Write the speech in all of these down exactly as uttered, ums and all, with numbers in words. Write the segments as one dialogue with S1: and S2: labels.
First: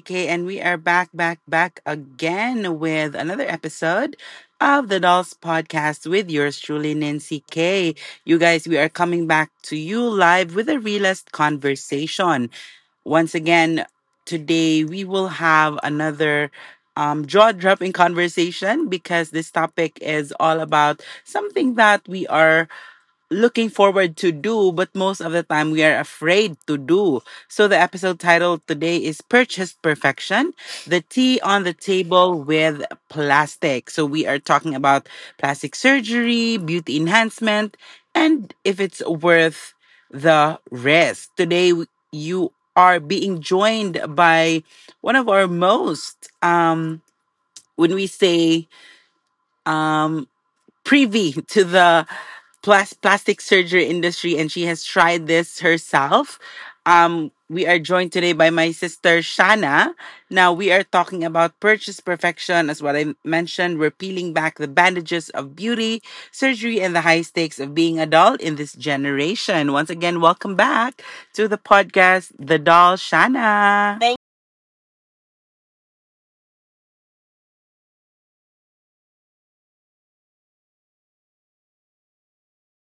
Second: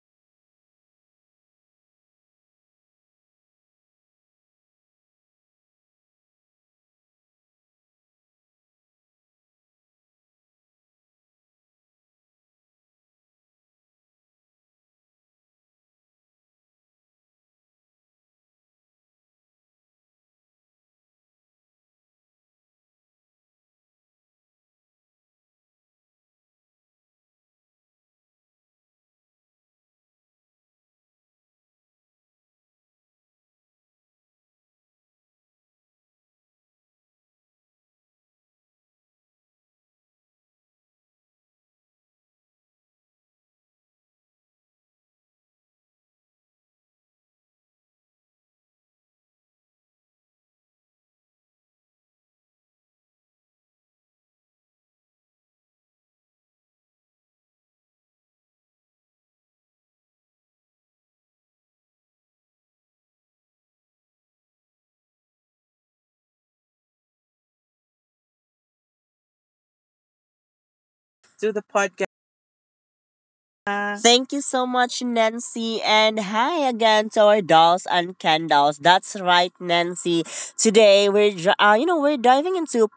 S1: K, and we are back, back, back again with another episode of the Dolls Podcast with yours truly, Nancy K. You guys, we are coming back to you live with a realist conversation. Once again, today we will have another um, jaw dropping conversation because this topic is all about something that we are looking forward to do, but most of the time we are afraid to do. So the episode title today is "Purchased Perfection, the tea on the table with plastic." So we are talking about plastic surgery, beauty enhancement, and if it's worth the risk. Today w- you are being joined by one of our most um when we say um privy to the plas- plastic surgery industry, and she has tried this herself. Um, we are joined today by my sister Shana. Now we are talking about purchase perfection, as what I mentioned. We're peeling back the bandages of beauty, surgery, and the high stakes of being a doll in this generation. Once again, welcome back
S2: Do
S1: to
S2: the
S1: the
S2: podcast.
S1: podcast, The Doll Shana.
S2: Thank you so much, Nancy. And hi again to our dolls and Ken dolls. That's right, Nancy. Today we're dr- uh, you know we're diving into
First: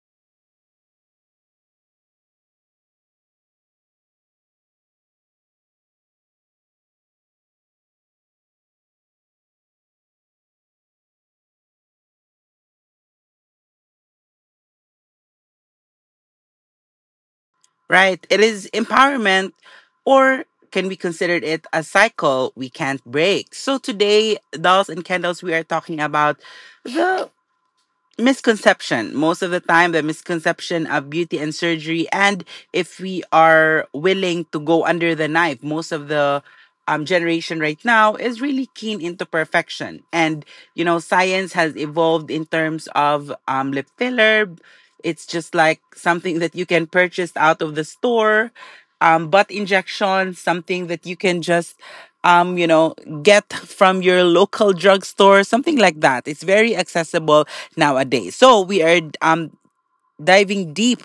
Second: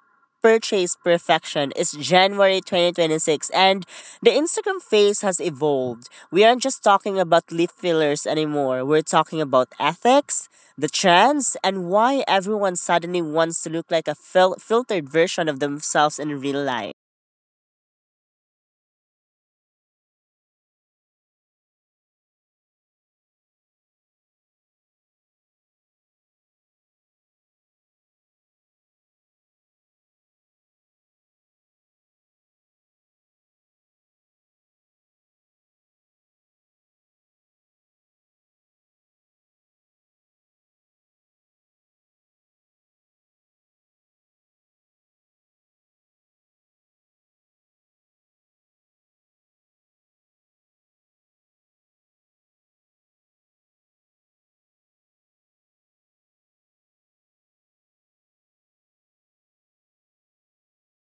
S2: purchase perfection. It's January twenty twenty-six, and the Instagram face has evolved. We aren't just talking about lip fillers anymore. We're talking about ethics, the trends, and why everyone suddenly wants to look like a fil- filtered version of themselves in real life.
S1: Right? It is empowerment, or can we consider it a cycle we can't break? So, today, dolls and candles, we are talking about misconception. Most of the time, the misconception of beauty and surgery, and if we are willing to go under the knife, most of the um, generation right now is really keen into perfection. And, you know, science has evolved in terms of um, lip filler. It's just like something that you can purchase out of the store, um, butt injection, something that you can just, um, you know, get from your local drugstore, something like that. It's very accessible nowadays. So we are um, diving deep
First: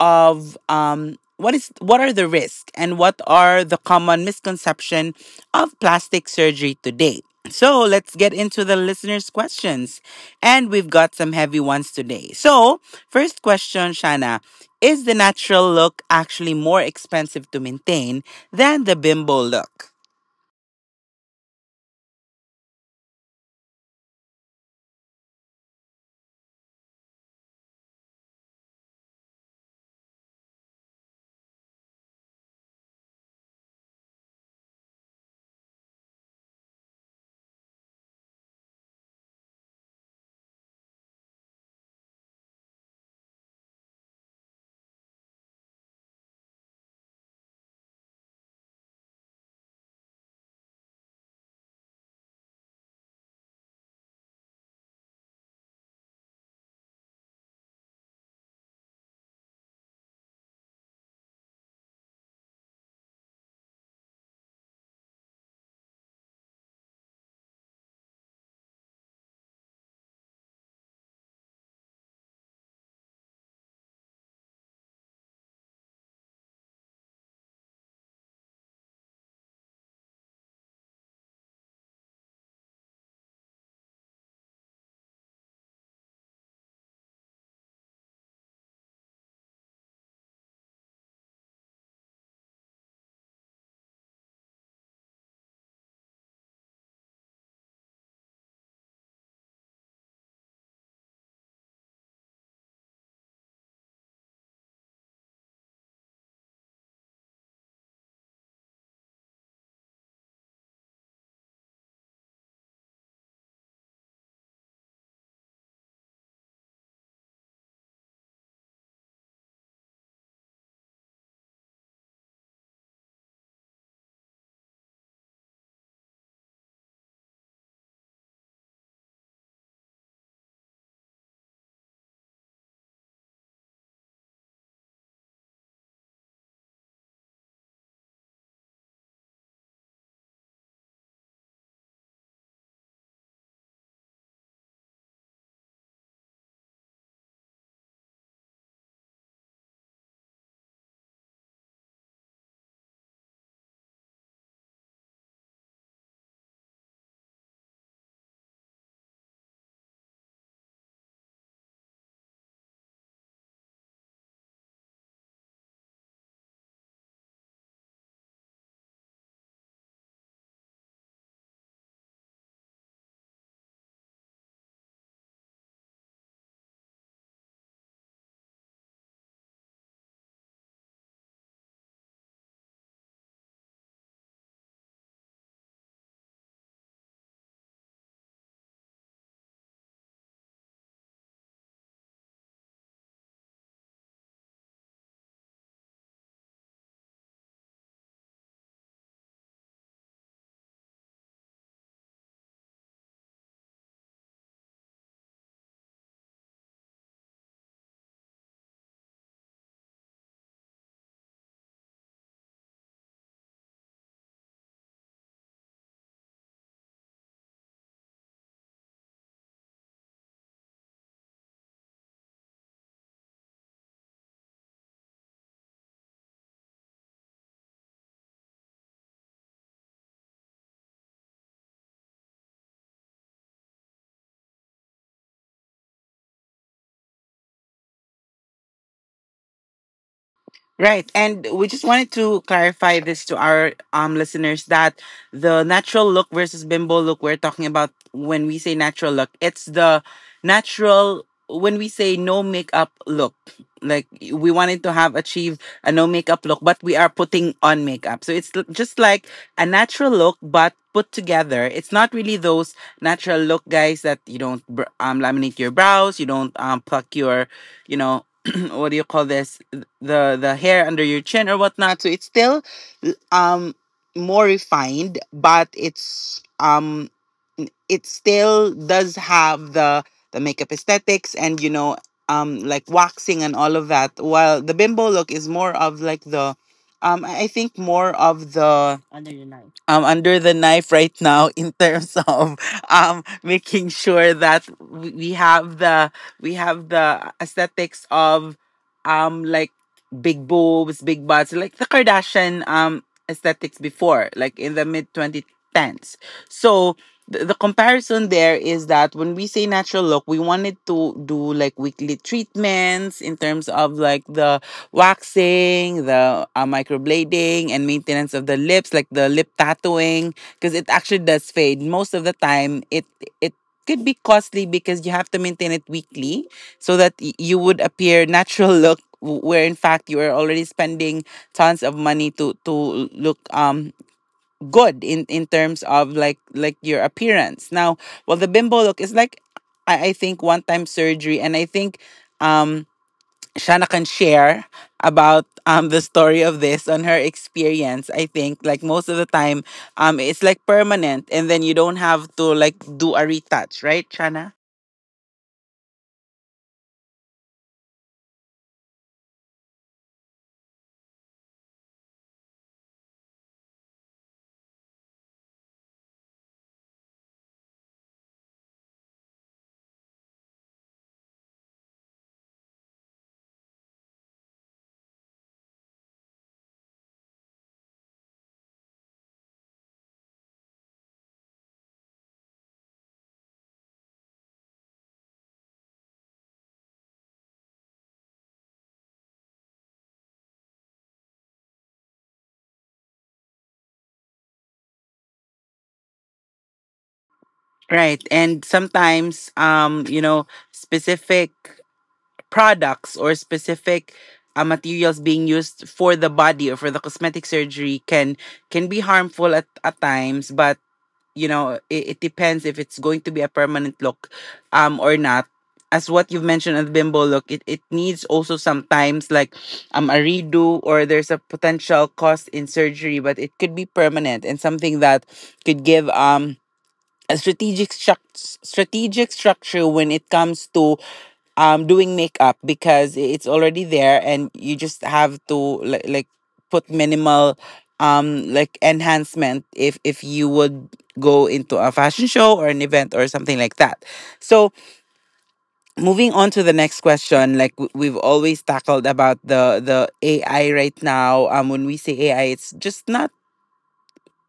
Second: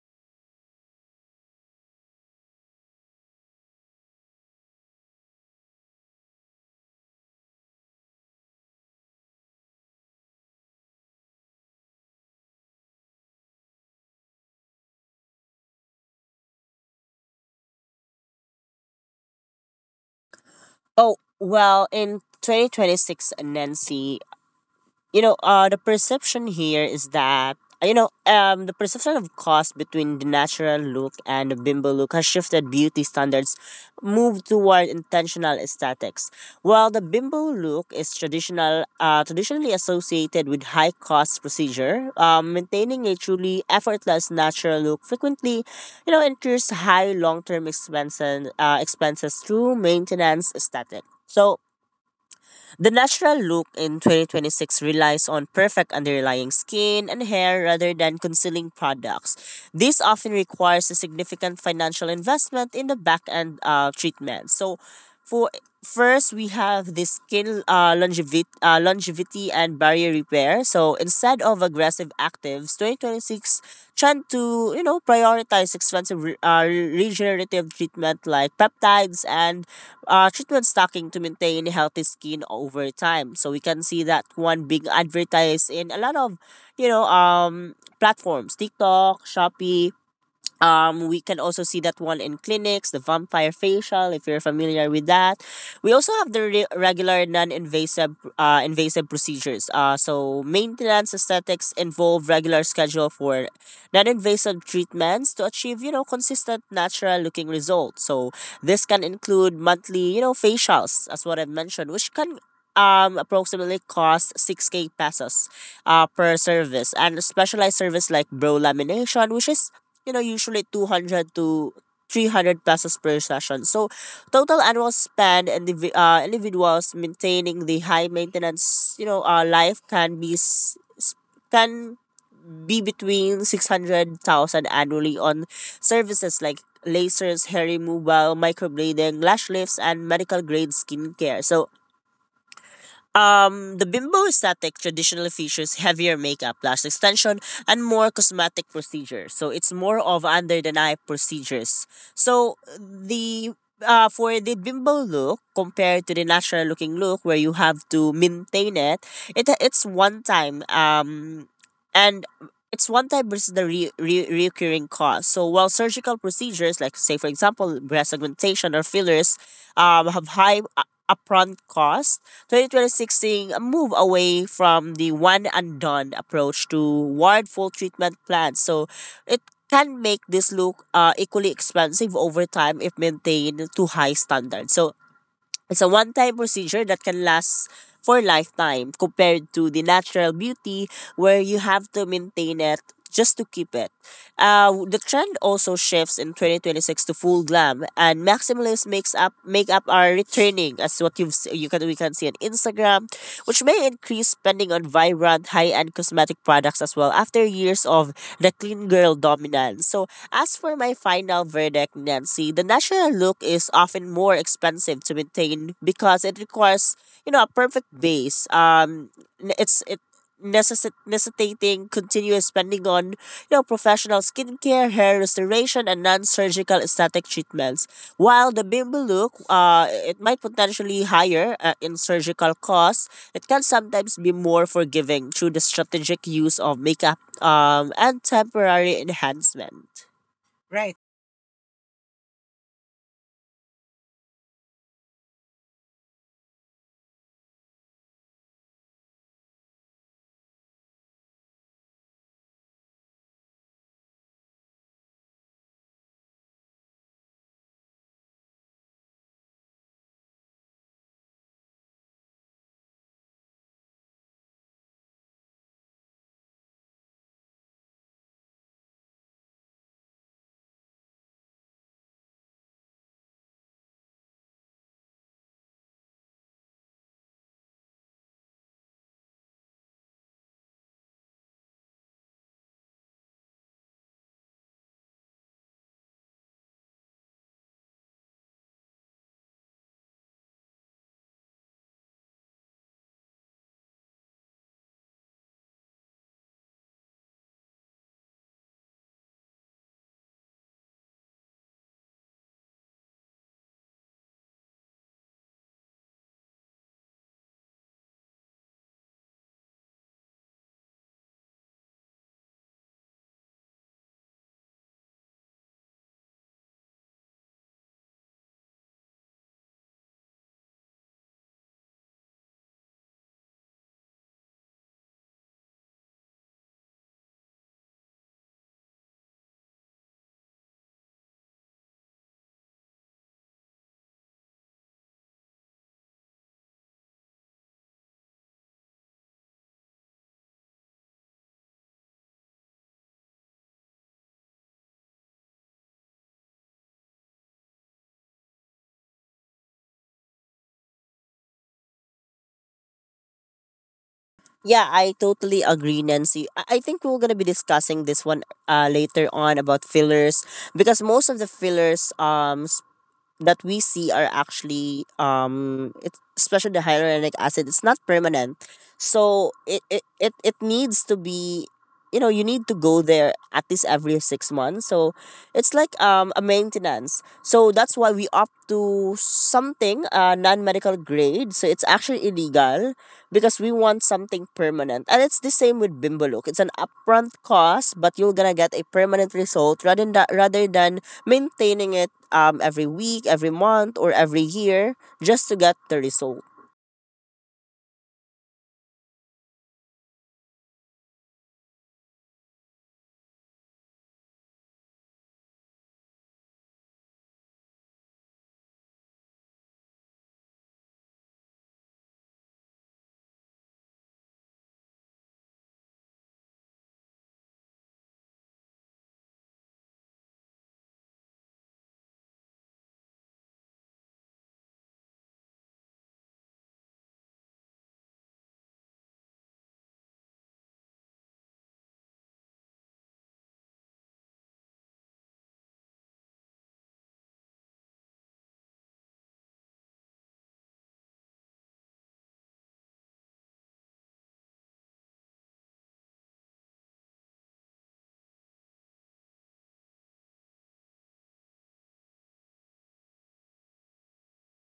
S1: of um, what is what are the risks and what are the common misconception of plastic surgery today. So let's get into the listeners' questions, and we've got some heavy ones today. So first question, Shana, is the natural look actually more expensive to maintain than the bimbo look?
S2: Oh, well, in twenty twenty-six, Nancy, you know, uh, the perception here is that uh, you know, um, the perception of cost between the natural look and the bimbo look has shifted beauty standards, moved toward intentional aesthetics. While the bimbo look is traditional, uh, traditionally associated with high cost procedure, um, maintaining a truly effortless natural look frequently, you know, incurs high long term expenses, uh, expenses through maintenance aesthetic. So the natural look in twenty twenty-six relies on perfect underlying skin and hair rather than concealing products. This often requires a significant financial investment in the back end uh, treatment. So, for first we have the skin uh, longevity, uh, longevity and barrier repair. So instead of aggressive actives, twenty twenty-six trend to you know prioritize expensive re- uh, regenerative treatment like peptides and uh, treatment stocking to maintain healthy skin over time. So we can see that one being advertised in a lot of, you know, um, platforms: TikTok, Shopee. Um, we can also see that one in clinics, the vampire facial, if you're familiar with that. We also have the re- regular non-invasive uh, invasive procedures. Uh, so maintenance aesthetics involve regular schedule for non-invasive treatments to achieve, you know, consistent natural looking results. So this can include monthly, you know, facials, as what I've mentioned, which can um, approximately cost six k pesos uh, per service, and specialized service like brow lamination, which is you know, usually two hundred to three hundred pesos per session. So, total annual spend and the uh, individuals maintaining the high maintenance, you know, uh, life can be s- s- can be between six hundred thousand annually on services like lasers, hair removal, microblading, lash lifts, and medical grade skincare. So, um, the bimbo aesthetic traditionally features heavier makeup, lash extension, and more cosmetic procedures. So it's more of under the knife procedures. So the uh, for the bimbo look compared to the natural looking look where you have to maintain it, it it's one time um and it's one time versus the re- re- recurring cost. So while surgical procedures like say for example breast augmentation or fillers um have high uh, upfront costs, twenty twenty-six seeing a move away from the one and done approach toward full treatment plans. So it can make this look uh, equally expensive over time if maintained to high standards. So it's a one time procedure that can last for lifetime compared to the natural beauty where you have to maintain it just to keep it. Uh, the trend also shifts in twenty twenty-six to full glam and maximalism. Makes up make up are returning as what you've s- you can we can see on Instagram, which may increase spending on vibrant high end cosmetic products as well after years of the clean girl dominance. So, as for my final verdict, Nancy, the natural look is often more expensive to maintain because it requires, you know, a perfect base. Um, n- it's it necessi- necessitating continuous spending on, you know, professional skincare, hair restoration, and non-surgical aesthetic treatments. While the bimbo look, uh, it might potentially higher uh, in surgical costs, it can sometimes be more forgiving through the strategic use of makeup um, and temporary enhancement. Right.
S1: Right. And we just wanted to clarify this to our um listeners that the natural look versus bimbo look, we're talking about when we say natural look, it's the natural when we say no makeup look. Like, we wanted to have achieved a no makeup look, but we are putting on makeup. So it's l- just like a natural look, but put together. It's not really those natural look guys that you don't br- um laminate your brows, you don't um pluck your, you know, what do you call this? the the hair under your chin or whatnot. So it's still um more refined, but it's um it still does have the the makeup aesthetics and, you know, um like waxing and all of that. While the bimbo look is more of like the um I think more of the um under the knife right now in terms of um making sure that we we have the we have the aesthetics of um like big boobs, big butts, like the Kardashian um aesthetics before, like in the mid twenty tens. So the, the comparison there is that when we say natural look, we wanted to do like weekly treatments in terms of like the waxing, the uh, microblading, and maintenance of the lips, like the lip tattooing, because it actually does fade. Most of the time, it it could be costly because you have to maintain it weekly so that y- you would appear natural look w- where in fact you are already spending tons of money to to look um good in in terms of like like your appearance now. Well, the bimbo look is like i, I think one time surgery, and I think um Shana can share about um the story of this on her experience. I think, like, most of the time, um it's like permanent, and then you don't have to like do a retouch, right, Shana?
S2: Yeah, I totally agree, Nancy. I I think we're gonna be discussing this one uh, later on about fillers, because most of the fillers um that we see are actually um, it's especially the hyaluronic acid, it's not permanent, so it, it it it needs to be, you know, you need to go there at least every six months. So it's like um a maintenance, so that's why we opt to something uh non-medical grade, so it's actually illegal because we want something permanent. And it's the same with bimbaluk: it's an upfront cost, but you're gonna get a permanent result rather than rather than maintaining it um, every week, every month, or every year just to get the result.
S1: Right, and sometimes um you know specific products or specific uh, materials being used for the body or for the cosmetic surgery can can be harmful at, at times, but you know it, it depends if it's going to be a permanent look um or not. As what you've mentioned at bimbo look, it, it needs also sometimes like um a redo, or there's a potential cost in surgery, but it could be permanent and something that could give um a strategic struct- strategic structure when it comes to um doing makeup because it's already there and you just have to like, like put minimal um like enhancement if if you would go into a fashion show or an event or something like that. So moving on to the next question, like, w- we've always tackled about the the AI right now. Um when we say AI, it's just not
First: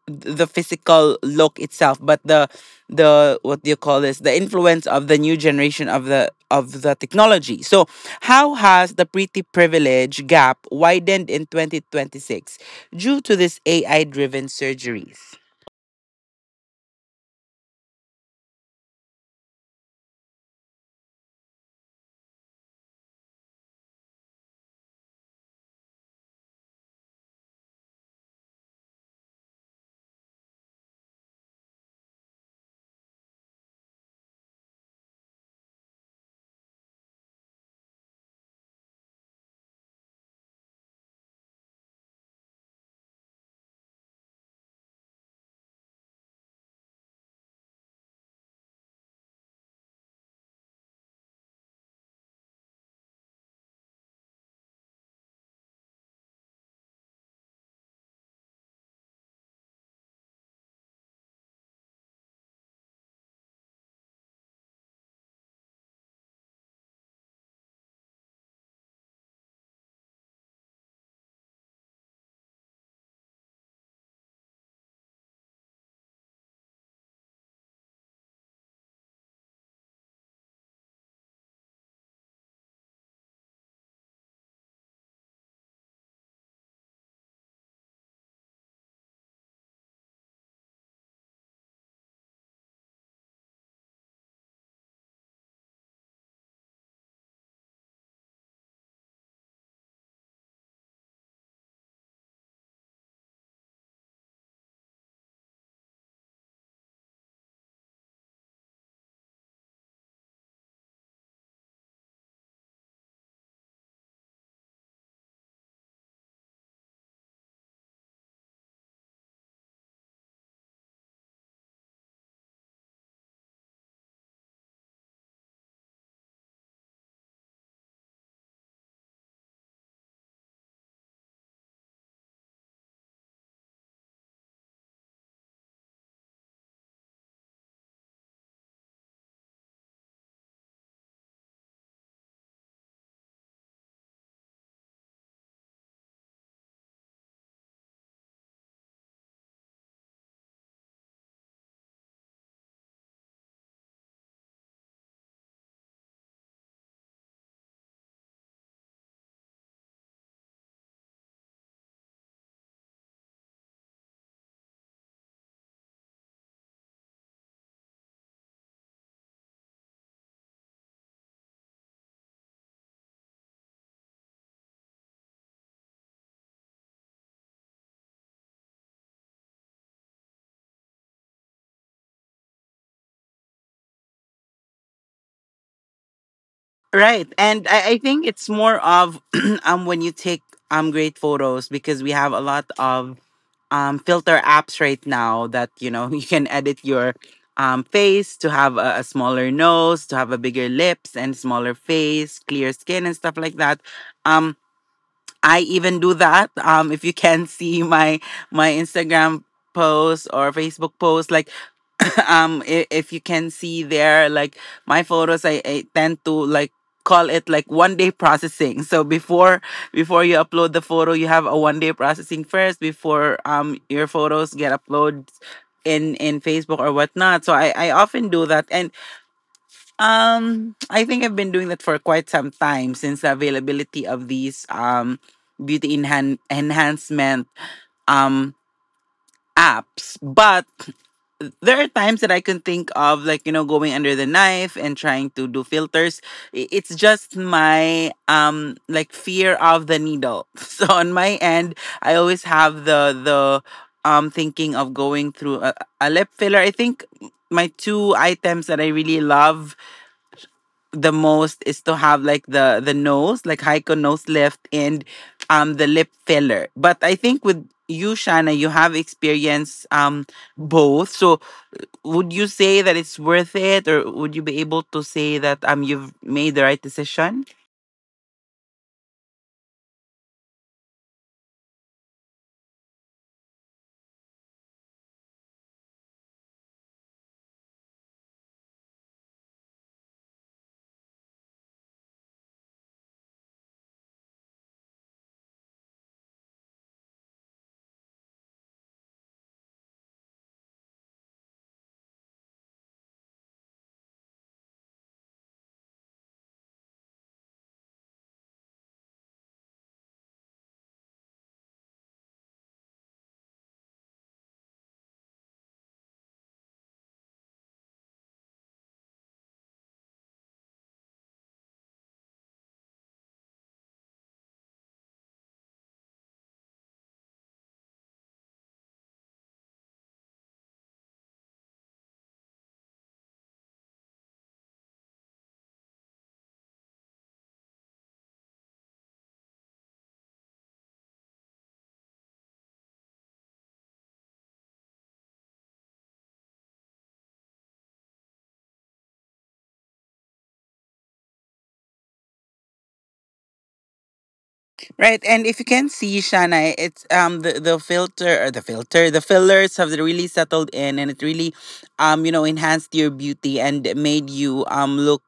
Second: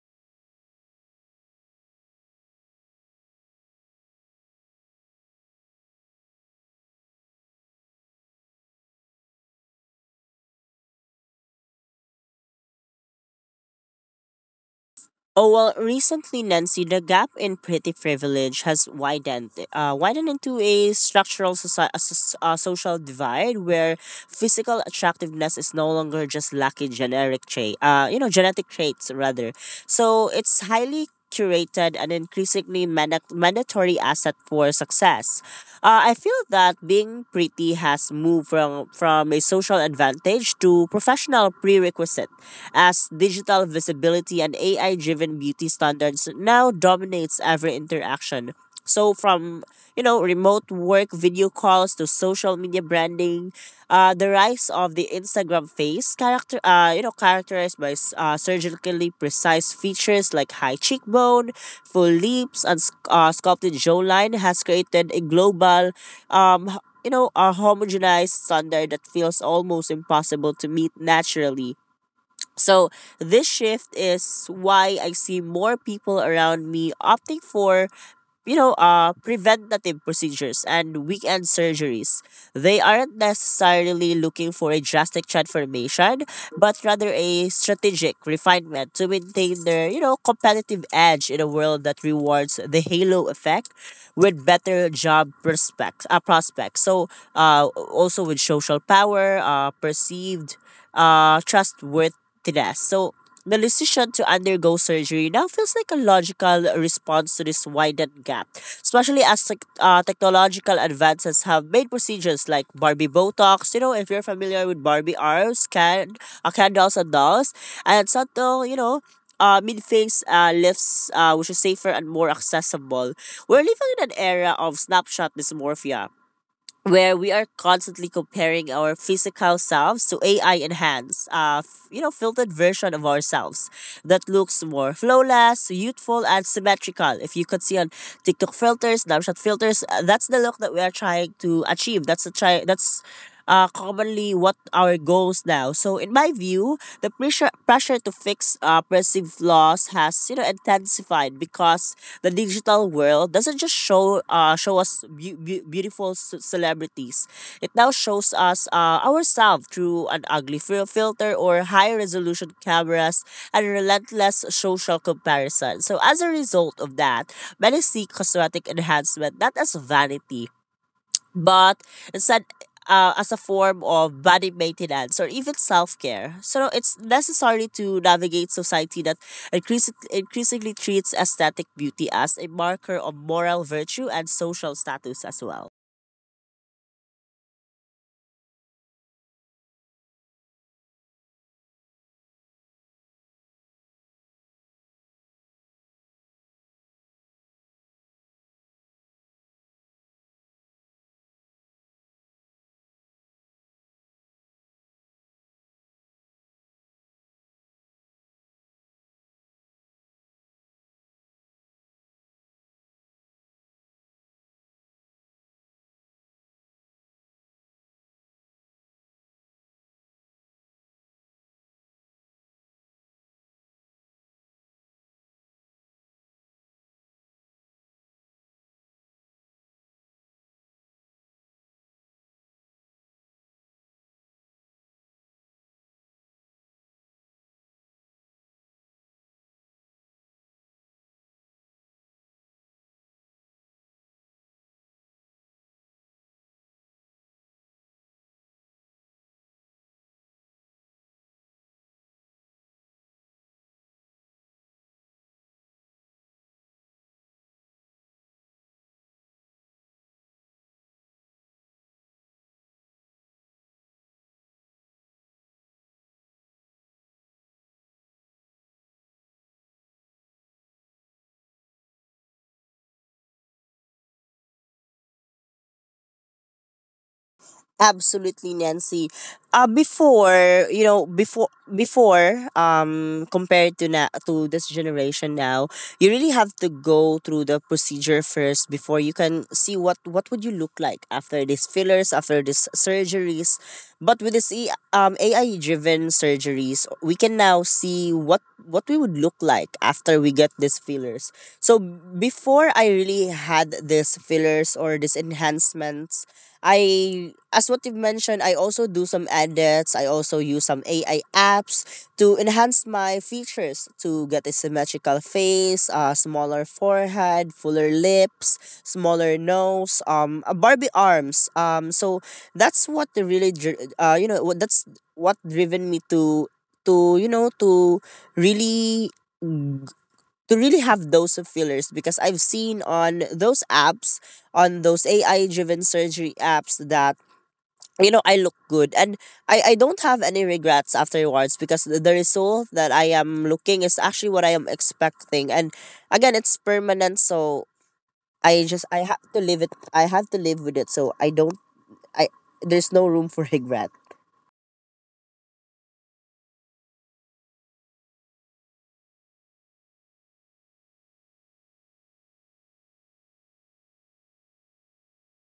S1: the physical look itself, but the the what do you call this, the influence of the new generation of the of the technology. So how has the pretty privilege gap widened in twenty twenty-six due to this AI driven surgeries?
S2: Oh well, recently Nancy, the gap in pretty privilege has widened, uh, widened into a structural soci- a soc- uh, social divide where physical attractiveness is no longer just lucky generic trait, uh, you know, genetic traits rather. So it's highly curated, and increasingly manda- mandatory asset for success. Uh, I feel that being pretty has moved from, from a social advantage to professional prerequisite, as digital visibility and A I driven beauty standards now dominates every interaction. So from you know remote work video calls to social media branding, uh, the rise of the Instagram face character, uh, you know, characterized by s- uh, surgically precise features like high cheekbone, full lips, and s- uh, sculpted jawline, has created a global, um, h- you know, a homogenized standard that feels almost impossible to meet naturally. So this shift is why I see more people around me opting for you know, uh, preventative procedures and weekend surgeries. They aren't necessarily looking for a drastic transformation, but rather a strategic refinement to maintain their, you know, competitive edge in a world that rewards the halo effect with better job prospects. Uh, prospects. So, uh, also with social power, uh, perceived uh, trustworthiness. So the decision to undergo surgery now feels like a logical response to this widened gap, especially as tech uh, technological advances have made procedures like Barbie Botox. You know, if you're familiar with Barbie arms, can uh, candles and dolls, and subtle, you know, uh, mid-face uh, lifts, uh, which is safer and more accessible. We're living in an era of snapshot dysmorphia, where we are constantly comparing our physical selves to A I enhanced, uh, f- you know, filtered version of ourselves that looks more flawless, youthful, and symmetrical. If you could see on TikTok filters, Snapchat filters, uh, that's the look that we are trying to achieve. That's the try. That's uh, commonly what our goals now. So in my view, the pressure pressure to fix uh, perceived flaws has you know intensified because the digital world doesn't just show uh, show us beau- beau- beautiful c- celebrities. It now shows us uh, ourselves through an ugly fil- filter or high resolution cameras and relentless social comparison. So as a result of that, many see cosmetic enhancement not as vanity but instead uh, as a form of body maintenance or even self-care. So it's necessary to navigate society that increasing, increasingly treats aesthetic beauty as a marker of moral virtue and social status as well.
S1: Right. And I, I think it's more of um when you take um great photos because we have a lot of um filter apps right now that, you know, you can edit your um face to have a, a smaller nose, to have a bigger lips and smaller face, clear skin and stuff like that. Um. I even do that. Um, if you can see my my Instagram post or Facebook post, like, um, if, if you can see there, like my photos, I, I tend to like call it like one day processing. So before before you upload the photo, you have a one day processing first before um your photos get uploaded in in Facebook or whatnot. So I I often do that, and um, I think I've been doing that for quite some time since the availability of these um beauty enhan- enhancement um apps. But there are times that I can think of like, you know, going under the knife and trying to do filters. I- It's just my um like fear of the needle. So on my end, I always have the the um thinking of going through a, a lip filler. I think my two items that I really love the most is to have like the the nose, like Heiko nose lift and um the lip filler. But I think with you, Shana, you have experience um both. So would you say that it's worth it, or would you be able to say that um you've made the right decision?
S2: Absolutely, Nancy. Uh, before you know, before before um compared to na- to this generation now, you really have to go through the procedure first before you can see what what would you look like after these fillers, after these surgeries. But with this e- um A I driven surgeries, we can now see what what we would look like after we get these fillers. So before I really had these fillers or these enhancements, I as what you've mentioned, I also do some edits. I also use some A I apps to enhance my features to get a symmetrical face, a smaller forehead, fuller lips, smaller nose, um, a Barbie arms. Um, so that's what the really, dri- uh, you know, what that's what driven me to to you know to really to really have those fillers, because I've seen on those apps, on those A I driven surgery apps that you know I look good, and I, I don't have any regrets afterwards because the, the result that I am looking is actually what I am expecting. And again it's permanent, so I just I have to live it. I have to live with it, so I don't I there's no room for regret.
S1: Right, and if you can see Shana, it's um the the filter or the filter the fillers have really settled in, and it really, um you know enhanced your beauty and made you um look,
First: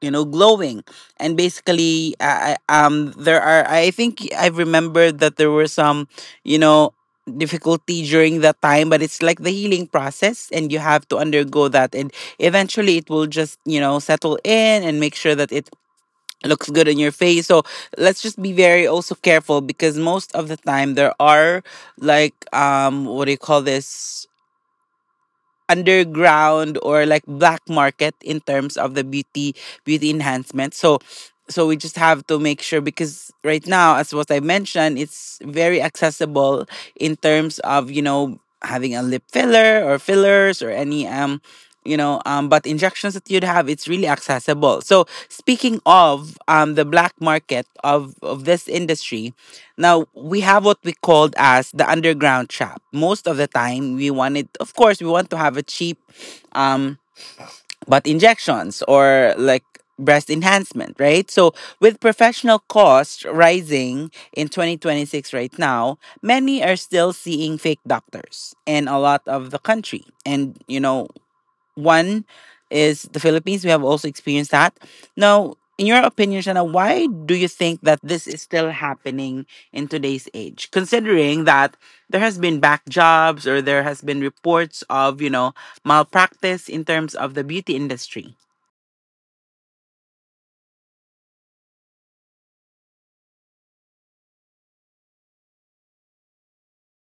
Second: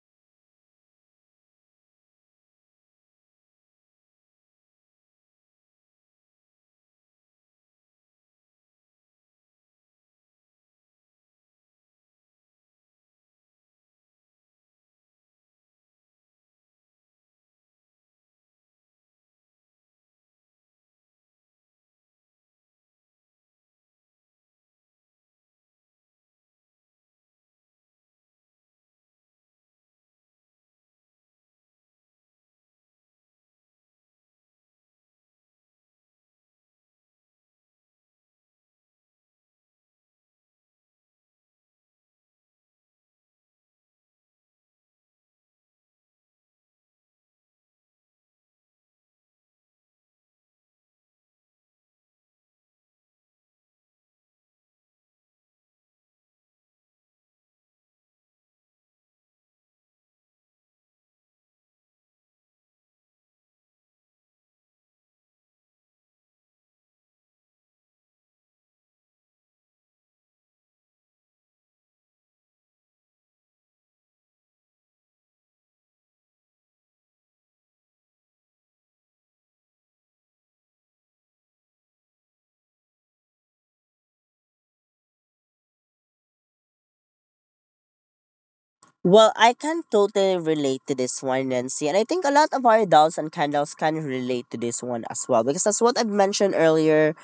S1: you know, glowing. And basically, uh, um there are, I think I remember that there were some, you know, difficulty during that time, but it's like the healing process, and you have to undergo that, and eventually it will just, you know, settle in and make sure that it looks good on your face. So let's just be very also careful because most of the time there are like um what do you call this, underground or like black market in terms of the beauty beauty enhancement. So so we just have to make sure because right now, as what I mentioned, it's very accessible in terms of, you know, having a lip filler or fillers or any um you know um but injections that you'd have. It's really accessible. So speaking of um the black market of of this industry now, we have what we called as the underground shop. Most of the time, we wanted, of course, we want to have a cheap um, butt injections or like breast enhancement, right? So, with professional costs rising in twenty twenty-six right now, many are still seeing fake doctors in a lot of the country. And, you know, one is the Philippines. We have also experienced that. Now, in your opinion, Shana, why do you think that this is still happening in today's age? Considering that there has been back jobs or there has been reports of, you know, malpractice in terms of the beauty industry.
S2: Well, I can totally relate to this one, Nancy. And I think a lot of our dolls and candles can relate to this one as well, because that's what I've mentioned earlier.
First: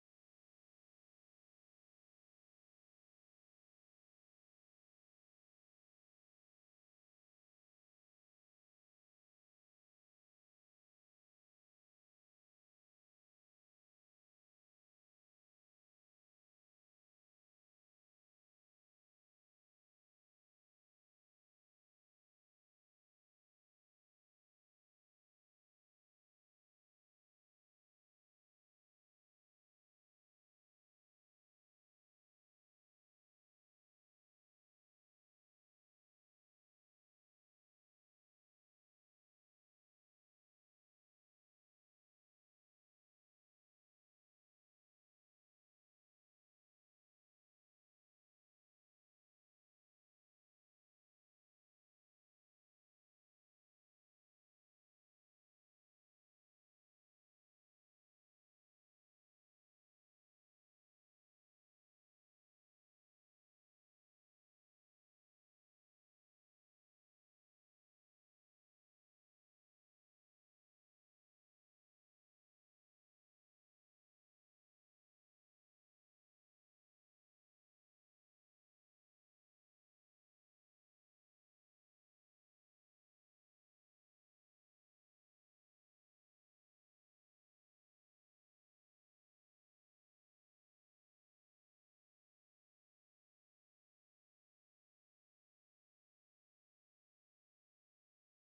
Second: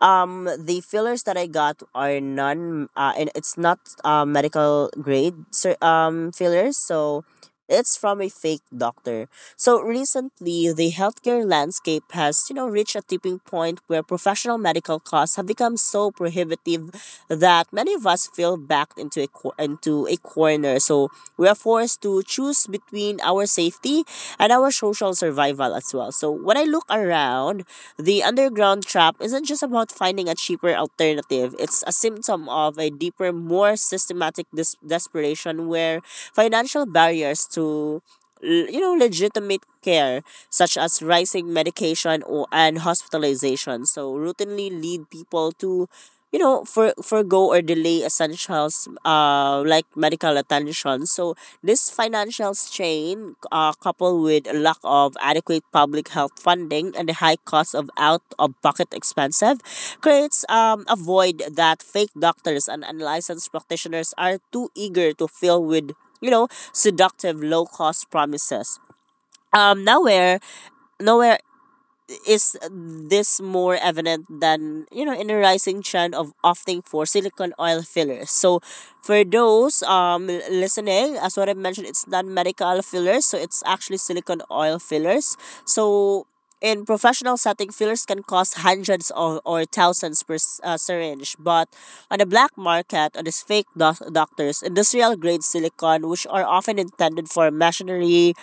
S2: Um, the fillers that I got are non uh, and it's not uh, medical grade cer- um fillers, so it's from a fake doctor. So recently, the healthcare landscape has, you know, reached a tipping point where professional medical costs have become so prohibitive that many of us feel backed into a cor- into a corner. So we are forced to choose between our safety and our social survival as well. So when I look around, the underground trap isn't just about finding a cheaper alternative. It's a symptom of a deeper, more systematic dis- desperation where financial barriers to l- you know legitimate care such as rising medication or and hospitalization so routinely lead people to you know for forego or delay essentials uh like medical attention. So this financial strain, uh, coupled with a lack of adequate public health funding and the high cost of out of pocket expensive, creates um, a void that fake doctors and unlicensed practitioners are too eager to fill with you know seductive low cost promises. um nowhere Nowhere is this more evident than you know in a rising trend of opting for silicone oil fillers. So for those um l- listening, as what I mentioned, it's not medical fillers, so it's actually silicone oil fillers. So in professional setting, fillers can cost hundreds or, or thousands per s- uh, syringe, but on the black market, on these fake doc- doctors, industrial grade silicone, which are often intended for machinery,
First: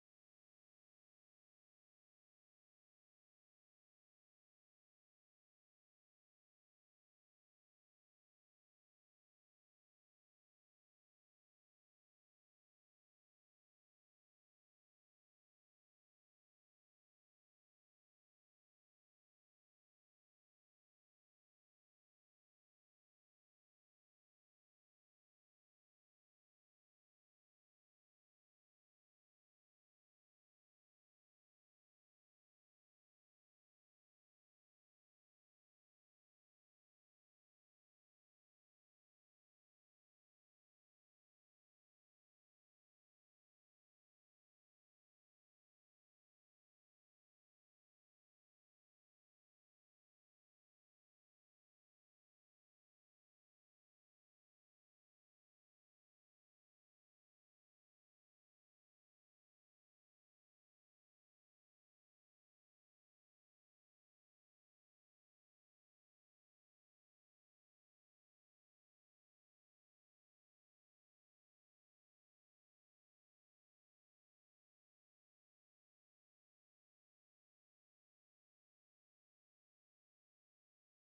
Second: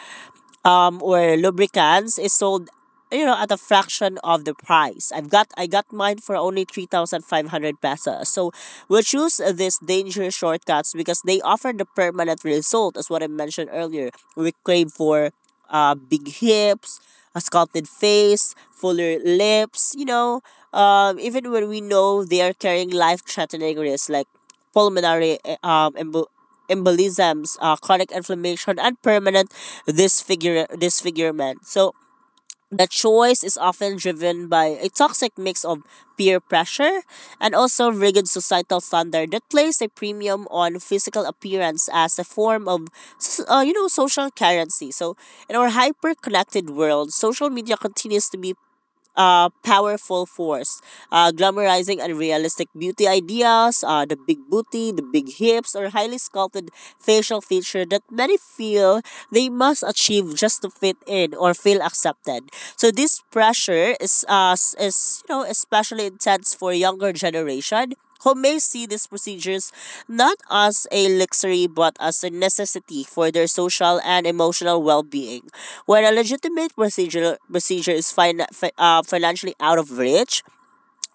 S2: um, or lubricants, is sold, you know at a fraction of the price. I've got i got mine for only three thousand five hundred pesos. So we'll choose uh, these dangerous shortcuts because they offer the permanent result. As what I mentioned earlier, we crave for uh big hips, a sculpted face, fuller lips, you know, um even when we know they are carrying life threatening risks like pulmonary eh, um embo- embolisms, uh, chronic inflammation, and permanent disfigure disfigurement. So the choice is often driven by a toxic mix of peer pressure and also rigid societal standard that place a premium on physical appearance as a form of s- uh, you know, social currency. So in our hyper-connected world, social media continues to be uh, powerful force, uh, glamorizing unrealistic beauty ideas, uh, the big booty, the big hips, or highly sculpted facial feature that many feel they must achieve just to fit in or feel accepted. So this pressure is uh, process is, you know, especially intense for younger generation who may see these procedures not as a luxury but as a necessity for their social and emotional well-being. When a legitimate procedure procedure is fin- fi- uh, financially out of reach,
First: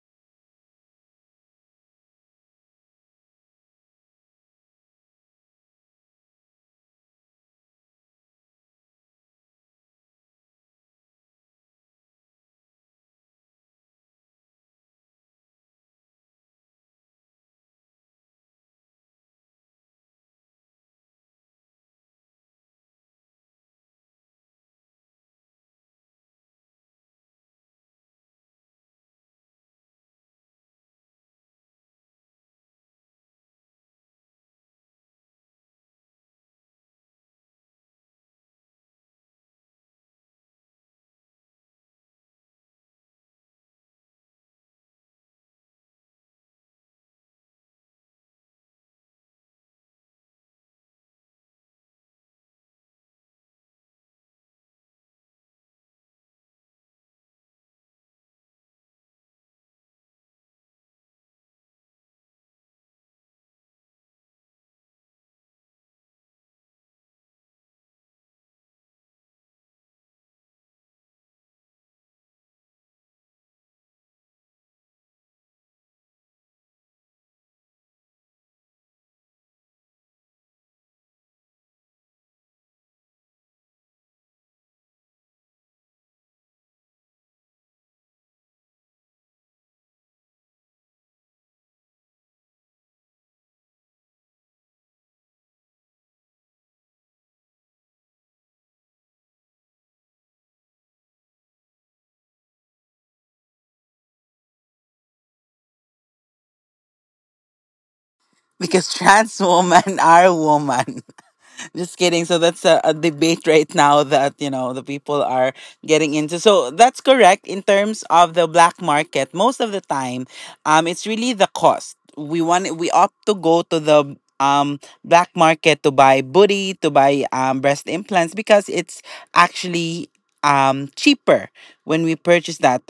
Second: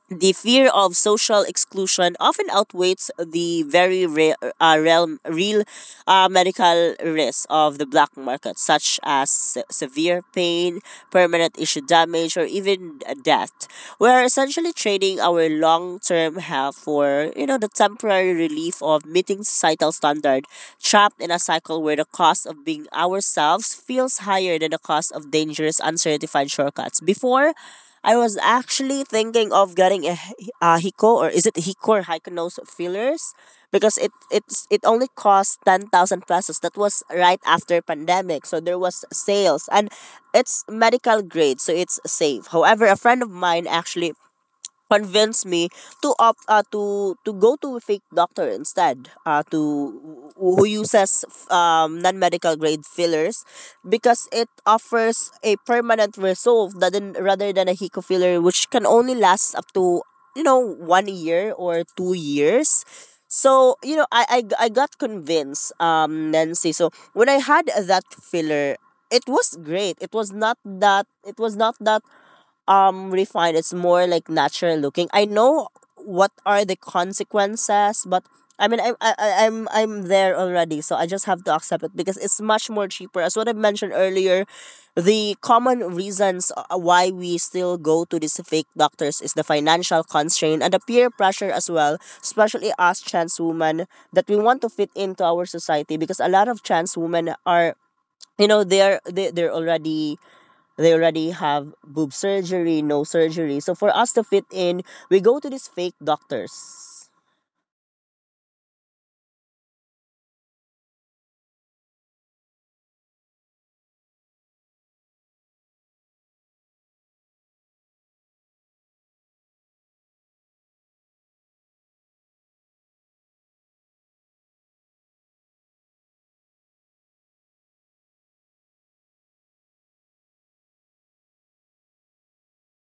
S2: the fear of social exclusion often outweighs the very re- uh, realm, real uh, medical risks of the black market, such as se- severe pain, permanent issue damage, or even death. We are essentially trading our long-term health for, you know, the temporary relief of meeting societal standard, trapped in a cycle where the cost of being ourselves feels higher than the cost of dangerous, uncertified shortcuts. Before, I was actually thinking of getting a a, h- a Hiko, or is it Hiko, or Hiko nose fillers, because it it's it only costs ten thousand pesos. That was right after pandemic, so there was sales and it's medical grade, so it's safe. However, a friend of mine actually convinced me to opt uh, to to go to a fake doctor instead, uh, to who uses um, non-medical grade fillers, because it offers a permanent result that than- rather than a Hiko filler, which can only last up to, you know, one year or two years. So, you know, i i, I got convinced, um Nancy. So when I had that filler, it was great. It was not that it was not that um refined, it's more like natural looking. I know what are the consequences, but I mean, I'm, I, I- I'm i'm there already, so I just have to accept it because it's much more cheaper. As what I mentioned earlier, the common reasons uh, why we still go to these fake doctors is the financial constraint and the peer pressure as well, especially us trans women, that we want to fit into our society because a lot of trans women are, you know they're they, they're already they already have boob surgery, nose surgery. So for us to fit in, we go to these fake doctors,
S1: Because trans women are women. Just kidding. So that's a, a debate right now that, you know, the people are getting into. So that's correct in terms of the black market. Most of the time, um, it's really the cost. We want we opt to go to the um black market to buy booty, to buy um breast implants because it's actually um cheaper when we purchase that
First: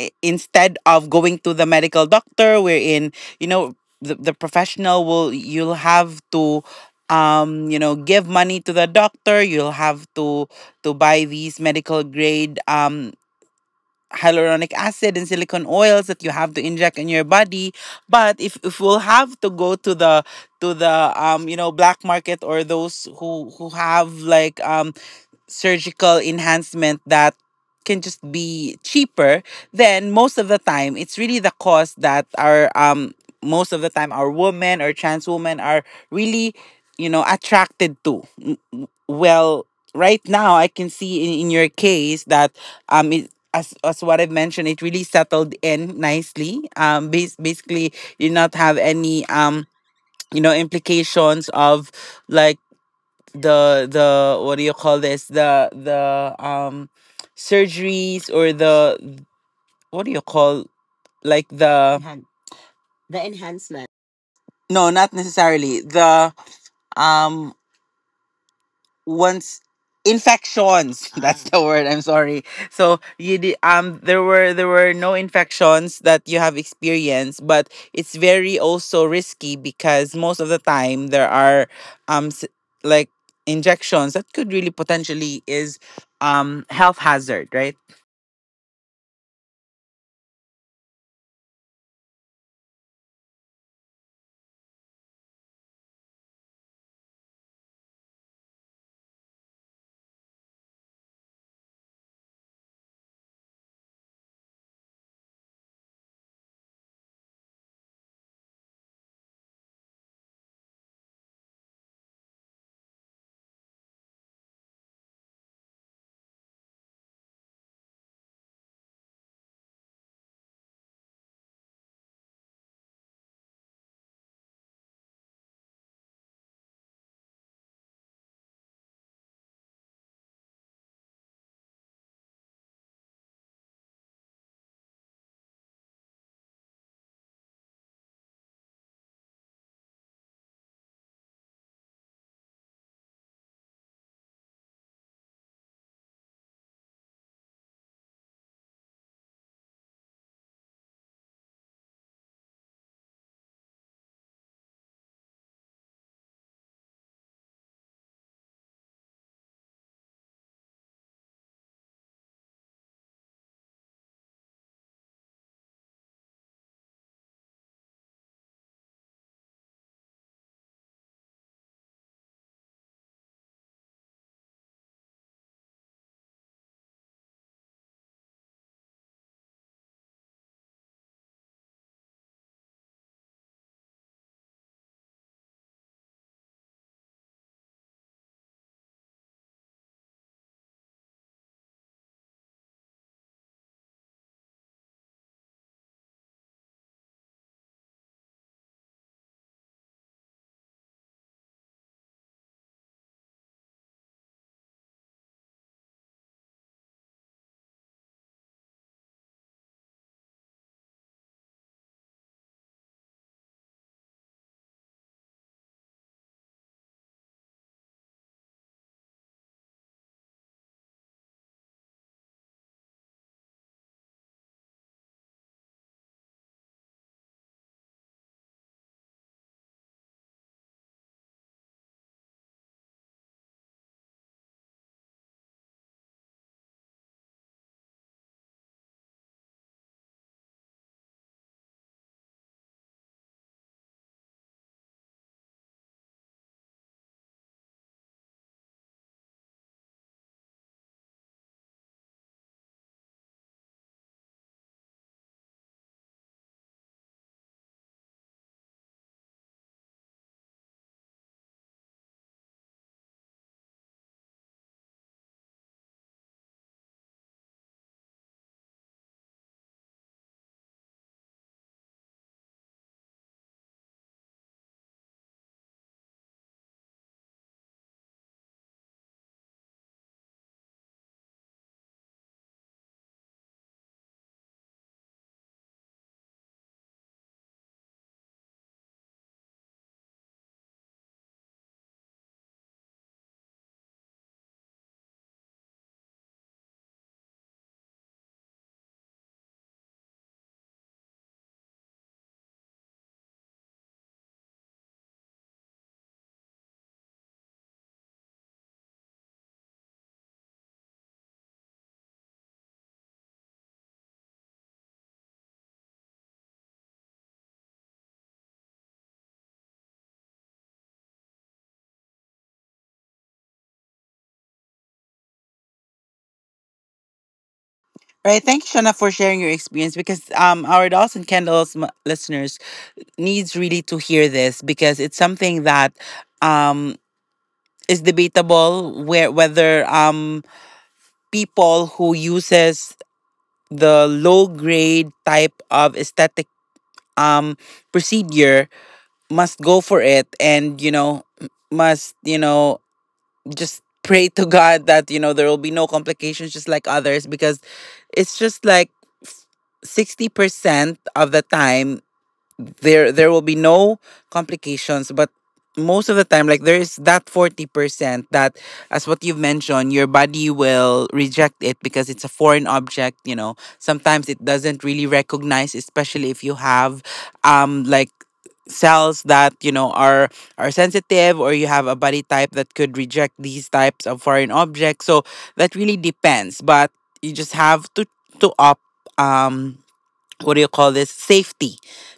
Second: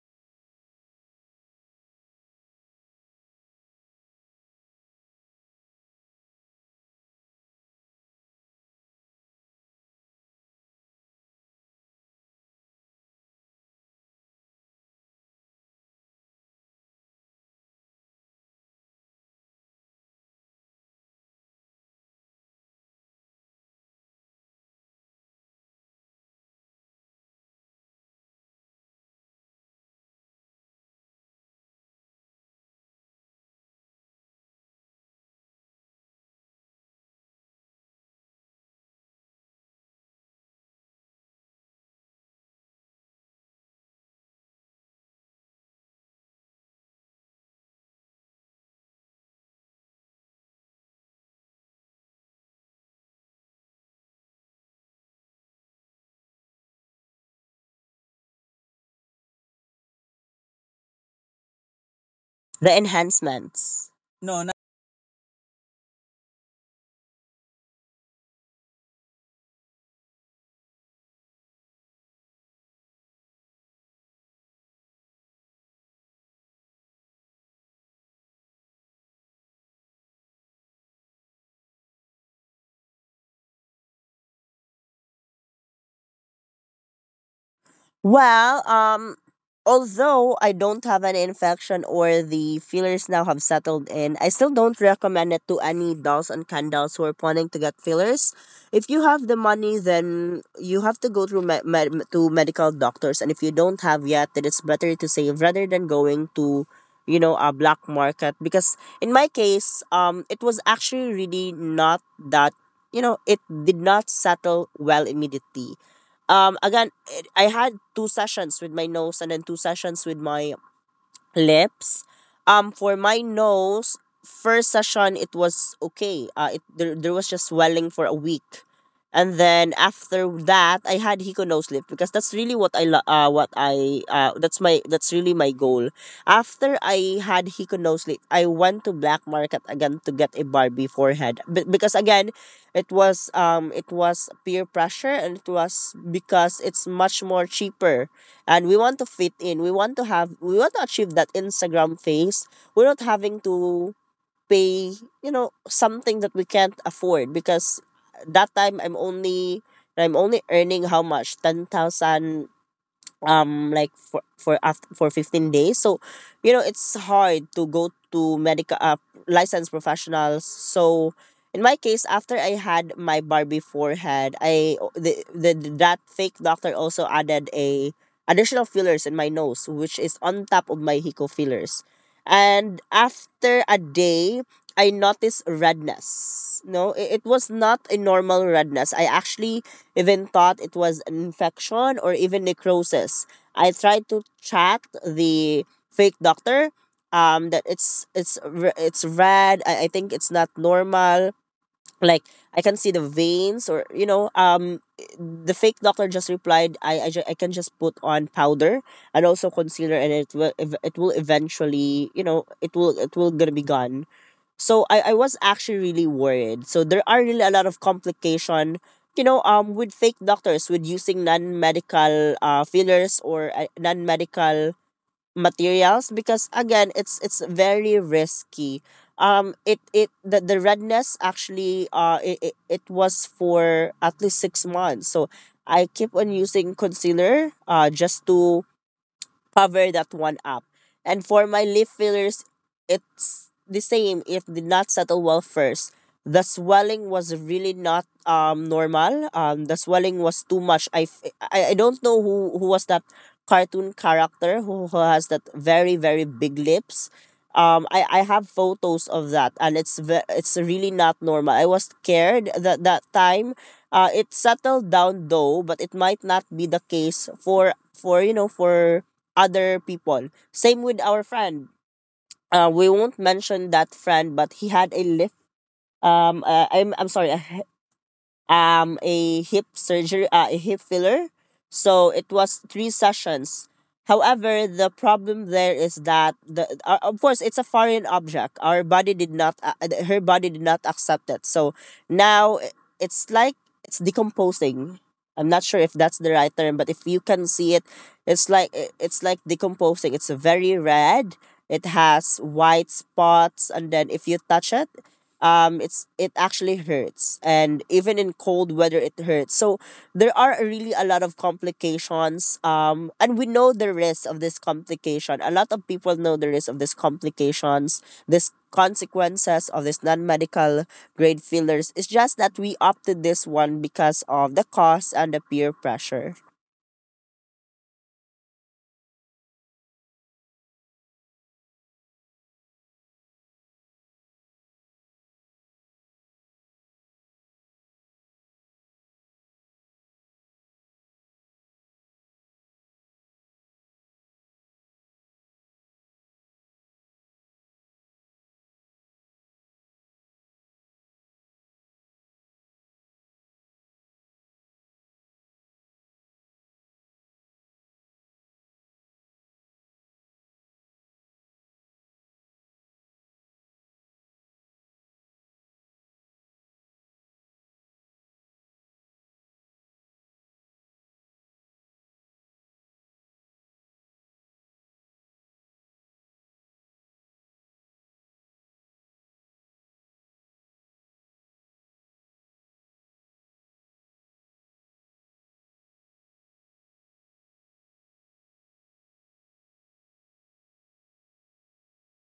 S1: i- instead of going to the medical doctor wherein you know the, the professional will you'll have to um you know give money to the doctor, you'll have to to buy these medical grade um hyaluronic acid and silicone oils that you have to inject in your body. But if, if we'll have to go to the to the um you know black market, or those who who have like um surgical enhancement that can just be cheaper, then most of the time it's really the cost that our um most of the time our women or trans women are really you know attracted to. Mm, mm. Well, right now I can see in, in your case that um it, as as what I've mentioned, it really settled in nicely. Um, bas- basically, you not have any um you know implications of, like, the the what do you call this, the the um surgeries, or the what do you call, like, the Hand-
S2: the enhancements. No.
S1: no, not necessarily the um once infections that's Ah, the word. I'm sorry. So you did um there were there were no infections that you have experienced, but it's very also risky because most of the time there are um s- like injections that could really potentially is um health hazard, right?
S2: Well, um, although I don't have an infection or the fillers now have settled in, I still don't recommend it to any dolls and candles who are planning to get fillers. If you have the money, then you have to go through me- med- to medical doctors, and if you don't have yet, then it's better to save rather than going to, you know, a black market. Because in my case, um it was actually really not that you know it did not settle well immediately. Um, again, it, I had two sessions with my nose and then two sessions with my lips. Um, for my nose, first session it was okay. Uh, it there, there was just swelling for a week, and then after that I had Hiko nose lift because that's really what I lo- uh what I uh that's my that's really my goal. After I had Hiko nose lift, I went to black market again to get a Barbie forehead. But because again, it was, um it was peer pressure, and it was because it's much more cheaper and we want to fit in, we want to have, we want to achieve that Instagram face. We're not having to pay, you know, something that we can't afford because that time i'm only I'm only earning how much ten thousand, um like for for after for fifteen days. So, you know, it's hard to go to medical, uh, licensed professionals. So in my case, after I had my Barbie forehead, I the, the that fake doctor also added a additional fillers in my nose, which is on top of my Hiko fillers. And after a day, I noticed redness. No it, it was not a normal redness. I actually even thought it was an infection or even necrosis. I tried to chat the fake doctor, um that it's it's re- it's red. I, I think it's not normal. Like, I can see the veins, or, you know, um the fake doctor just replied, I I, ju- I can just put on powder and also concealer and it will ev- it will eventually, you know it will it will gonna be gone. So I, I was actually really worried. So there are really a lot of complication, you know, um, with fake doctors, with using non-medical, uh, fillers or uh, non-medical materials, because again, it's it's very risky. Um, it it the, the redness actually, uh it, it, it was for at least six months. So I keep on using concealer uh just to cover that one up. And for my leaf fillers, it's the same. It did not settle well first. The swelling was really not um normal. Um, the swelling was too much. I, f- I, I don't know who, who was that cartoon character who, who has that very very big lips. Um, I, I have photos of that, and it's ve- it's really not normal. I was scared that that time. Uh, it settled down though, but it might not be the case for for you know for other people. Same with our friend. Uh, we won't mention that friend, but he had a lift. Um, uh, I'm I'm sorry. Um a hip surgery, uh, a hip filler. So it was three sessions. However, the problem there is that the uh, of course it's a foreign object. Our body did not uh, uh, Her body did not accept it. So now, i- it's like, it's decomposing. I'm not sure if that's the right term, but if you can see it, it's like, i- it's like decomposing. It's very red. It has white spots, and then if you touch it, um it's it actually hurts. And even in cold weather, it hurts. So there are really a lot of complications, um and we know the risk of this complication. A lot of people know the risk of these complications, this consequences of this non-medical grade fillers. It's just that we opted this one because of the cost and the peer pressure.
S1: Right. Thank you, Shana, for sharing your experience because um, our dolls and candles m- listeners needs really to hear this because it's something that um, is debatable where whether um, people who uses the low grade type of aesthetic um, procedure must go for it, and you know m- must, you know just pray to God that you know there will be no complications just like others, because it's just like sixty percent of the time there there will be no complications. But most of the time, like, there is that forty percent that, as what you've mentioned, your body will reject it because it's a foreign object. You know, sometimes it doesn't really recognize, especially if you have um like cells that you know are are sensitive, or you have a body type that could reject these types of foreign objects. So that really depends, but you just have to to opt um what do you call this, safety,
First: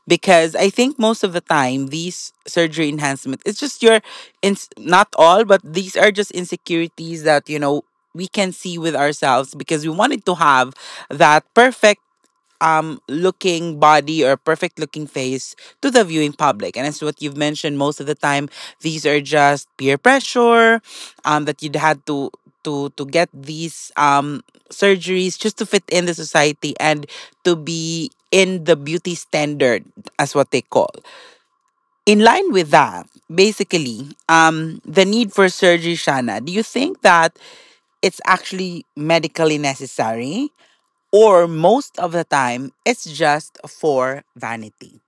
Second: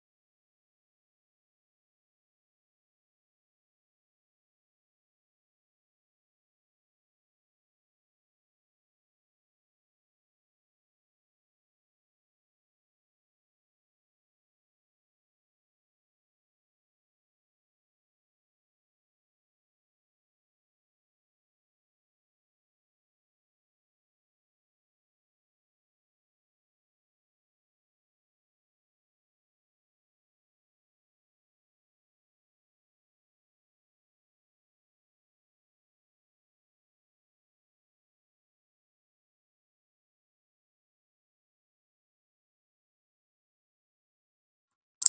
S1: because I think most of the time these surgery enhancement, it's just your ins not all, but these are just insecurities that you know we can see with ourselves because we wanted to have that perfect um looking body or perfect looking face to the viewing public. And as what you've mentioned, most of the time these are just peer pressure um that you'd had to to to get these um surgeries just to fit in the society and to be in the beauty standard, as what they call. In line with that, basically, um the need for surgery, Shana, do you think that it's actually medically necessary, or most of the time it's just for vanity?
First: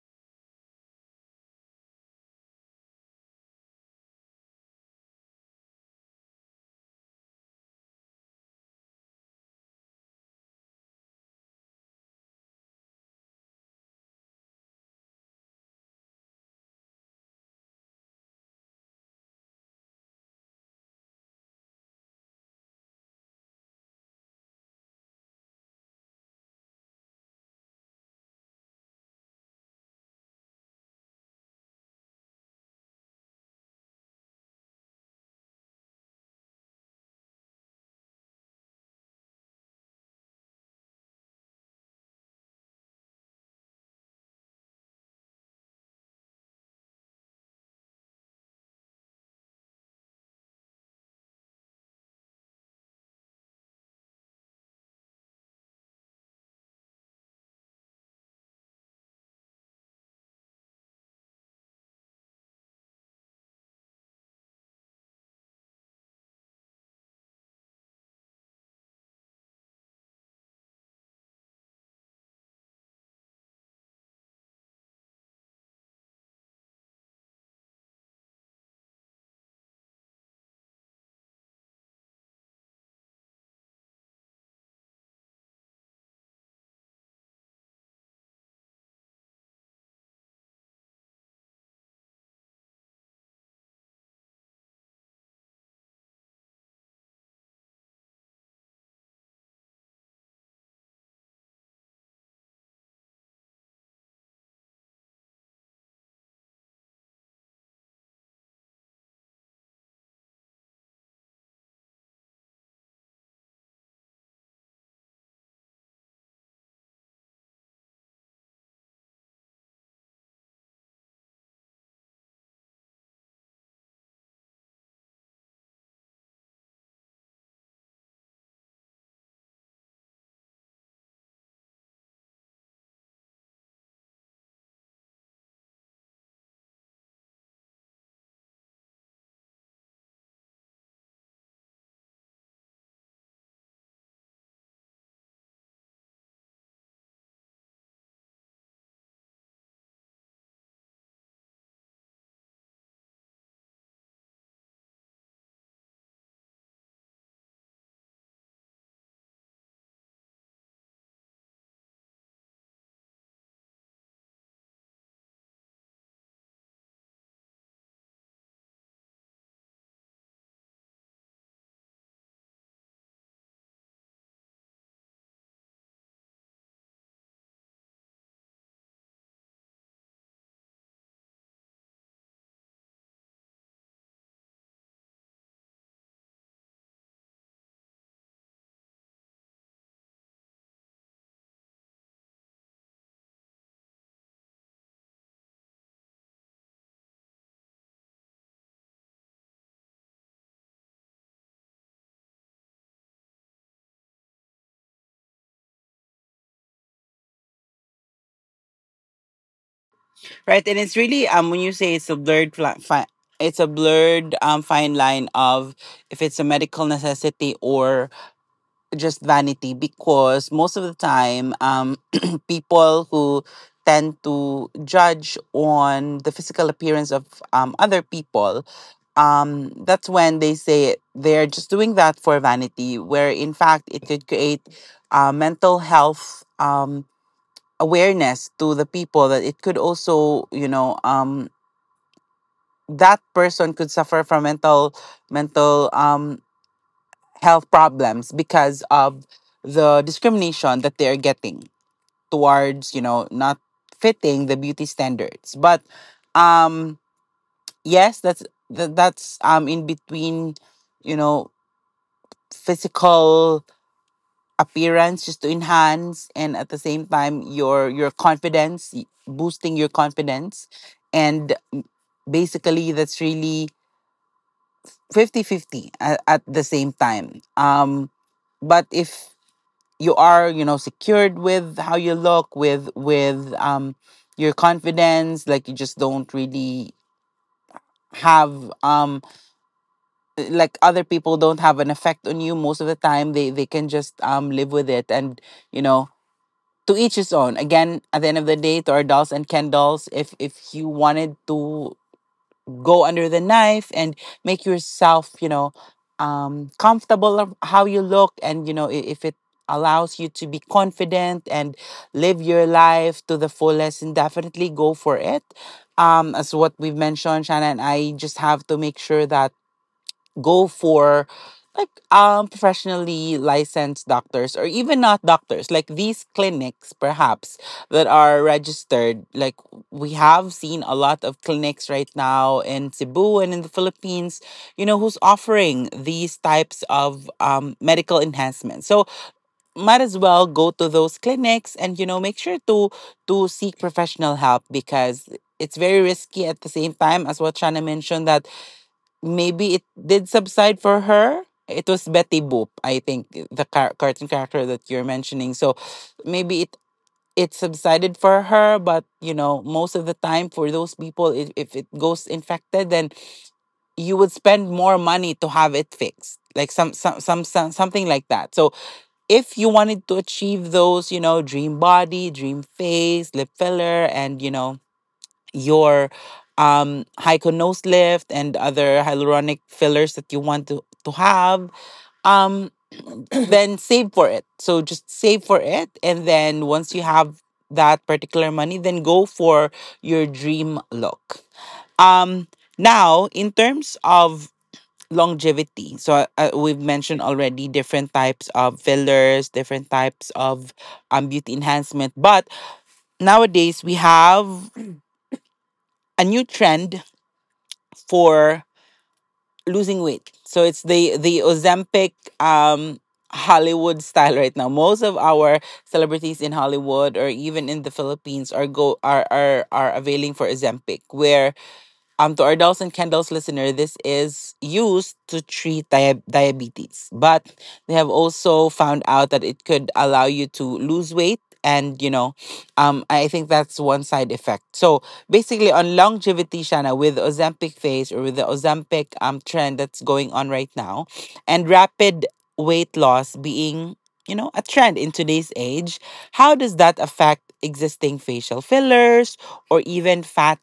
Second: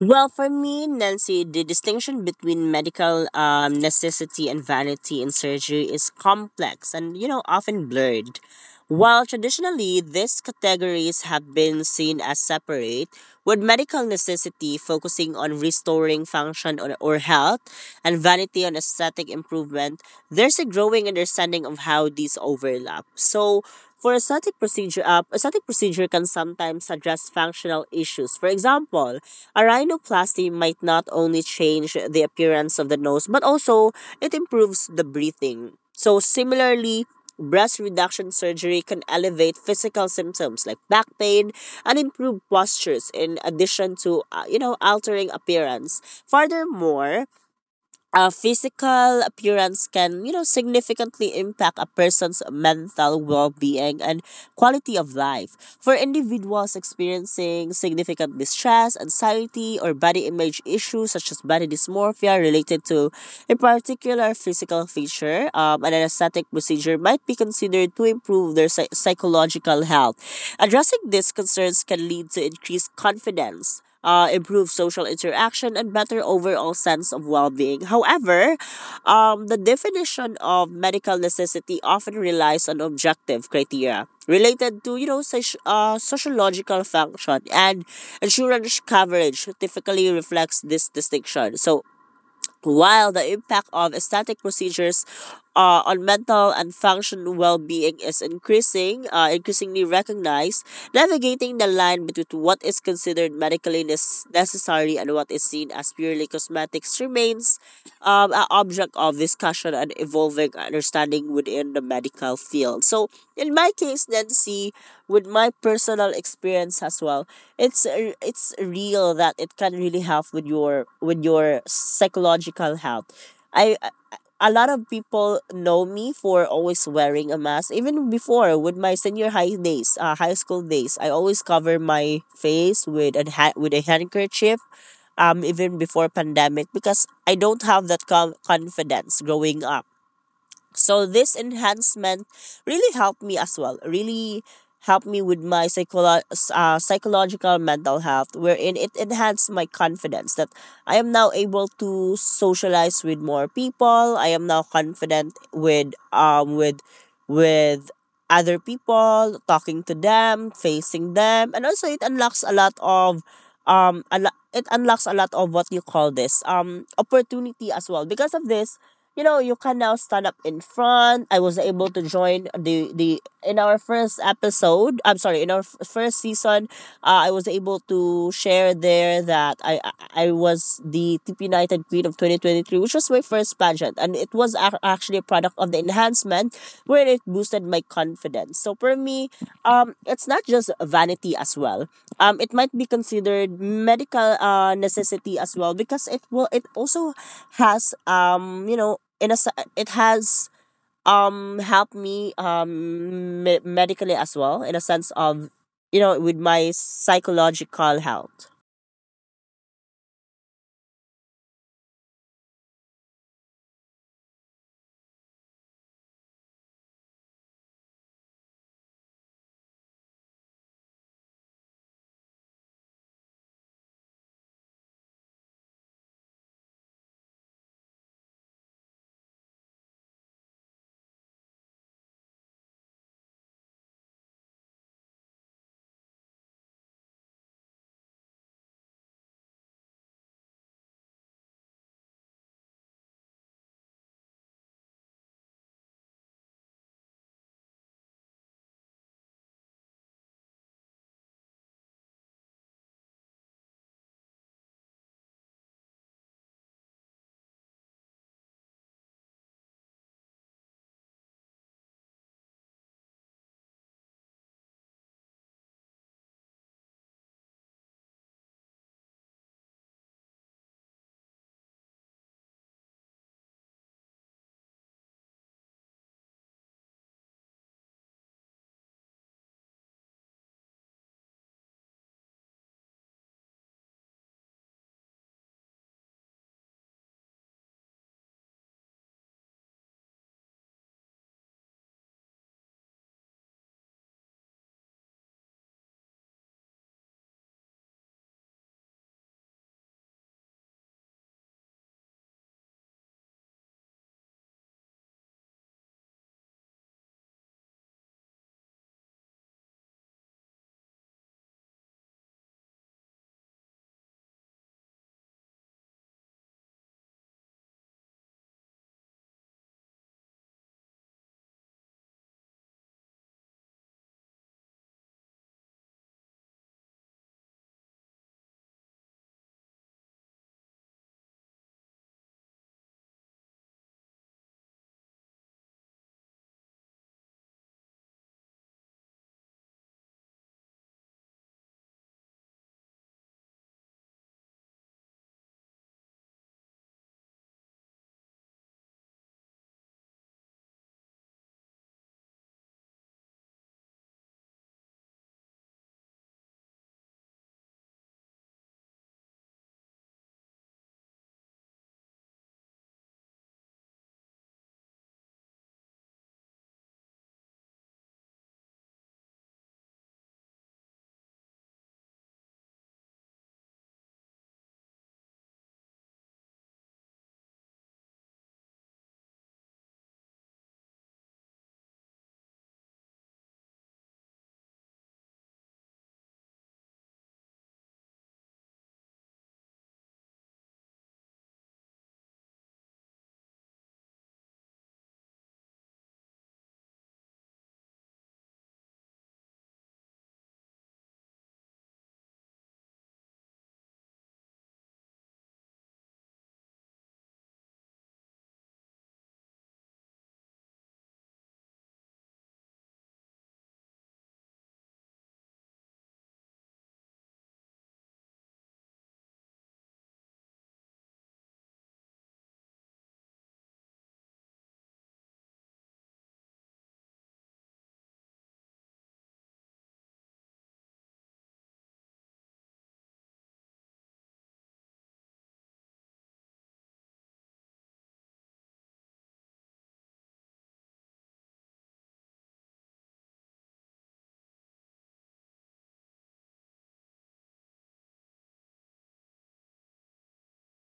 S2: Well, for me, Nancy, the distinction between medical, um, necessity and vanity in surgery is complex and, you know, often blurred. While traditionally these categories have been seen as separate, with medical necessity focusing on restoring function or, or health, and vanity on aesthetic improvement, there's a growing understanding of how these overlap. So, for aesthetic procedure, uh, aesthetic procedure can sometimes address functional issues. For example, a rhinoplasty might not only change the appearance of the nose, but also it improves the breathing. So similarly, breast reduction surgery can elevate physical symptoms like back pain and improve postures in addition to, uh, you know altering appearance. Furthermore, uh, physical appearance can, you know significantly impact a person's mental well-being and quality of life. For individuals experiencing significant distress, anxiety, or body image issues such as body dysmorphia related to a particular physical feature, um, an aesthetic procedure might be considered to improve their psy- psychological health. Addressing these concerns can lead to increased confidence, uh, improve social interaction, and better overall sense of well being. However, um, the definition of medical necessity often relies on objective criteria related to you know soci- uh, sociological function, and insurance coverage typically reflects this distinction. So while the impact of aesthetic procedures uh, on mental and function well-being is increasing, uh, increasingly recognized, navigating the line between what is considered medically nes- necessary and what is seen as purely cosmetics remains um, an object of discussion and evolving understanding within the medical field. So, in my case, Nancy, with my personal experience as well, it's r- it's real that it can really help with your with your psychological health. I I- a lot of people know me for always wearing a mask. Even before with my senior high days, uh, high school days, I always cover my face with a ha- with a handkerchief. Um, even before pandemic, because I don't have that com- confidence growing up. So this enhancement really helped me as well. Really helped me with my psycholo- uh, psychological mental health, wherein it enhanced my confidence that I am now able to socialize with more people. I am now confident with um with with other people, talking to them, facing them. And also it unlocks a lot of um a lo- it unlocks a lot of what you call this um opportunity as well. Because of this, you know, you can now stand up in front. I was able to join the the in our first episode, I'm sorry, in our f- first season, uh, I was able to share there that i i I was the tp united queen of twenty twenty-three, which was my first pageant, and it was ac- actually a product of the enhancement where it boosted my confidence. So for me, um it's not just vanity as well. Um it might be considered medical uh necessity as well, because it will it also has, um you know in a se- it has um helped me, um me- medically as well, in a sense of, you know, with my psychological health.
S1: Right, and it's really um when you say it's a blurred fla- fi- it's a blurred um fine line of if it's a medical necessity or just vanity, because most of the time um people who tend to judge on the physical appearance of um, other people, um, that's when they say they're just doing that for vanity, where in fact it could create uh, mental health um, awareness to the people, that it could also, you know, um, that person could suffer from mental mental um, health problems because of the discrimination that they're getting towards, you know, not fitting the beauty standards. But um, yes, that's that, that's um, in between, you know, physical appearance, just to enhance, and at the same time your your confidence, y- boosting your confidence. And basically that's really fifty fifty at, at the same time, um but if you are, you know, secured with how you look, with with um your confidence, like you just don't really have um like, other people don't have an effect on you, most of the time they they can just um live with it, and you know, to each his own. Again, at the end of the day, to our dolls and Ken dolls, if if you wanted to go under the knife and make yourself, you know, um, comfortable of how you look, and you know, i- if it allows you to be confident and live your life to the fullest, and definitely go for it. Um, as what we've mentioned, Shanna and I, just have to make sure that go for like um professionally licensed doctors, or even not doctors, like these clinics perhaps that are registered, like we have seen a lot of clinics right now in Cebu and in the Philippines, you know, who's offering these types of um, medical enhancements. So might as well go to those clinics and you know make sure to to seek professional help, because it's very risky at the same time, as what Shana mentioned, that maybe it did subside for her. It was Betty Boop, I think, the car- cartoon character that you're mentioning. So maybe it it subsided for her, but you know, most of the time for those people, if, if it goes infected, then you would spend more money to have it fixed, like some, some some some something like that. So if you wanted to achieve those, you know, dream body, dream face, lip filler, and you know your um, Hyco nose lift and other hyaluronic fillers that you want to, to have, um, then save for it. So just save for it. And then once you have that particular money, then go for your dream look. Um, now, in terms of longevity, so uh, we've mentioned already different types of fillers, different types of um, beauty enhancement. But nowadays, we have a new trend for losing weight. So it's the the Ozempic um Hollywood style right now. Most of our celebrities in Hollywood or even in the Philippines are go are are, are availing for Ozempic, where um, to our dolls and candles listener, this is used to treat dia- diabetes, but they have also found out that it could allow you to lose weight. And you know, um, I think that's one side effect. So basically, on longevity, Shana, with Ozempic phase, or with the Ozempic um trend that's going on right now, and rapid weight loss being, you know, a trend in today's age, how does that affect existing facial fillers or even fat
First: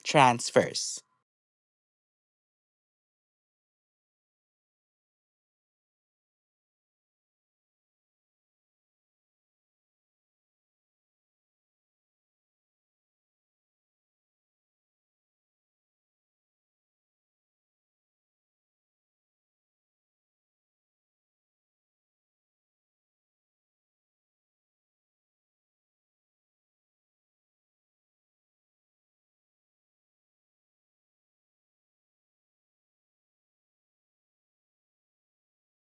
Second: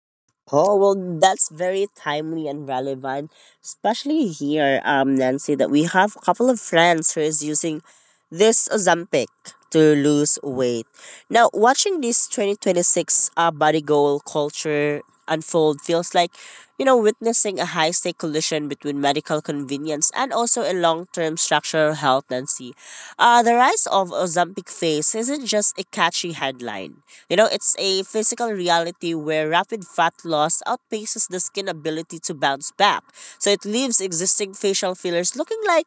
S2: Oh
S1: transfers?
S2: well, that's very timely and relevant, especially here, um, Nancy, that we have a couple of friends who is using this Ozempic to lose weight. Now, watching this twenty twenty-six uh, body goal culture unfold feels like, you know, witnessing a high stake collision between medical convenience and also a long term structural health, Nancy. Uh, the rise of Ozempic face isn't just a catchy headline. You know, it's a physical reality where rapid fat loss outpaces the skin ability to bounce back. So it leaves existing facial fillers looking like,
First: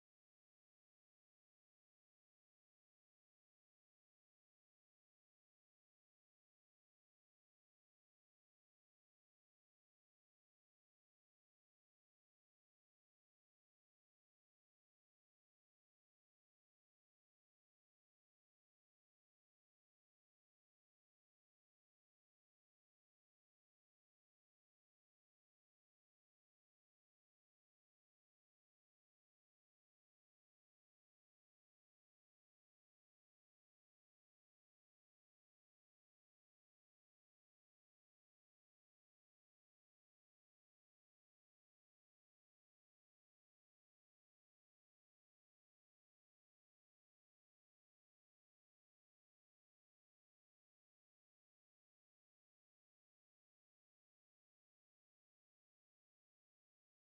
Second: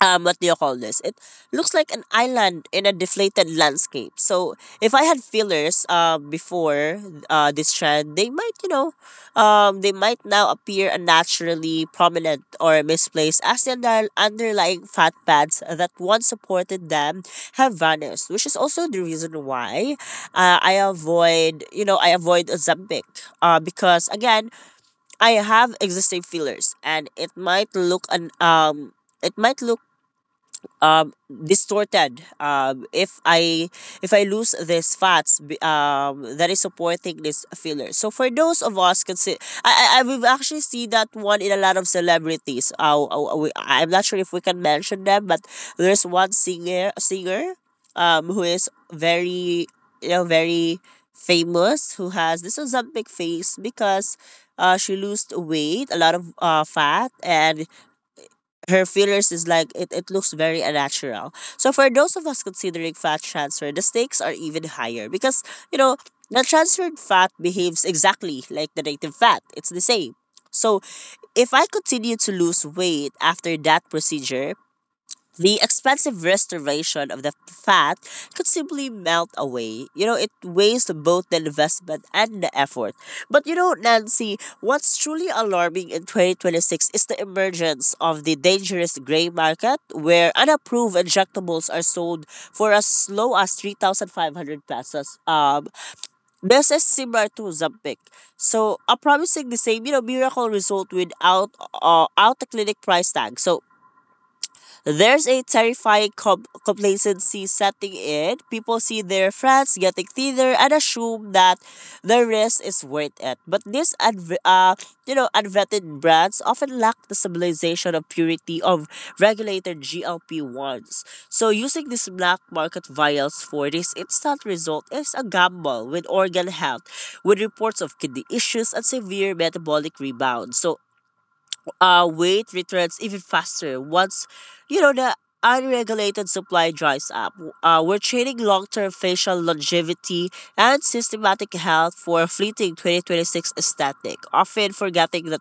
S2: um what do you call this, it looks like an island in a deflated landscape. So if I had fillers uh, before uh, this trend, they might, you know, um, they might now appear unnaturally prominent or misplaced as the under- underlying fat pads that once supported them have vanished, which is also the reason why, uh, I avoid, you know, I avoid ozempic, uh, because again I have existing fillers and it might look an um it might look um, distorted. Um, if I, if I lose these fats, b- um, that is supporting this filler. So for those of us, consider, I, I I- we've actually seen that one in a lot of celebrities. Uh, uh, we, I'm not sure if we can mention them, but there's one singer singer, um, who is very, you know, very famous, who has this Ozempic face because, uh, she lost weight, a lot of uh, fat, and her fillers is like, it, it looks very unnatural. So for those of us considering fat transfer, the stakes are even higher because, you know, the transferred fat behaves exactly like the native fat. It's the same. So if I continue to lose weight after that procedure, the expensive restoration of the fat could simply melt away. You know, it wastes both the investment and the effort. But you know, Nancy, what's truly alarming in twenty twenty-six is the emergence of the dangerous gray market where unapproved injectables are sold for as low as three thousand five hundred pesos. Um, this is similar to Zampic. So, a promising the same, you know, miracle result without, uh, out the clinic price tag. So there's a terrifying com- complacency setting in. People see their friends getting thinner and assume that the risk is worth it. But these unv- uh, you know, unvetted brands often lack the stabilization of purity of regulated G L P ones. So using these black market vials for this instant result is a gamble with organ health, with reports of kidney issues and severe metabolic rebound. So, uh, weight returns even faster once, you know, the unregulated supply dries up. Uh, we're trading long-term facial longevity and systematic health for a fleeting twenty twenty-six aesthetic, often forgetting that,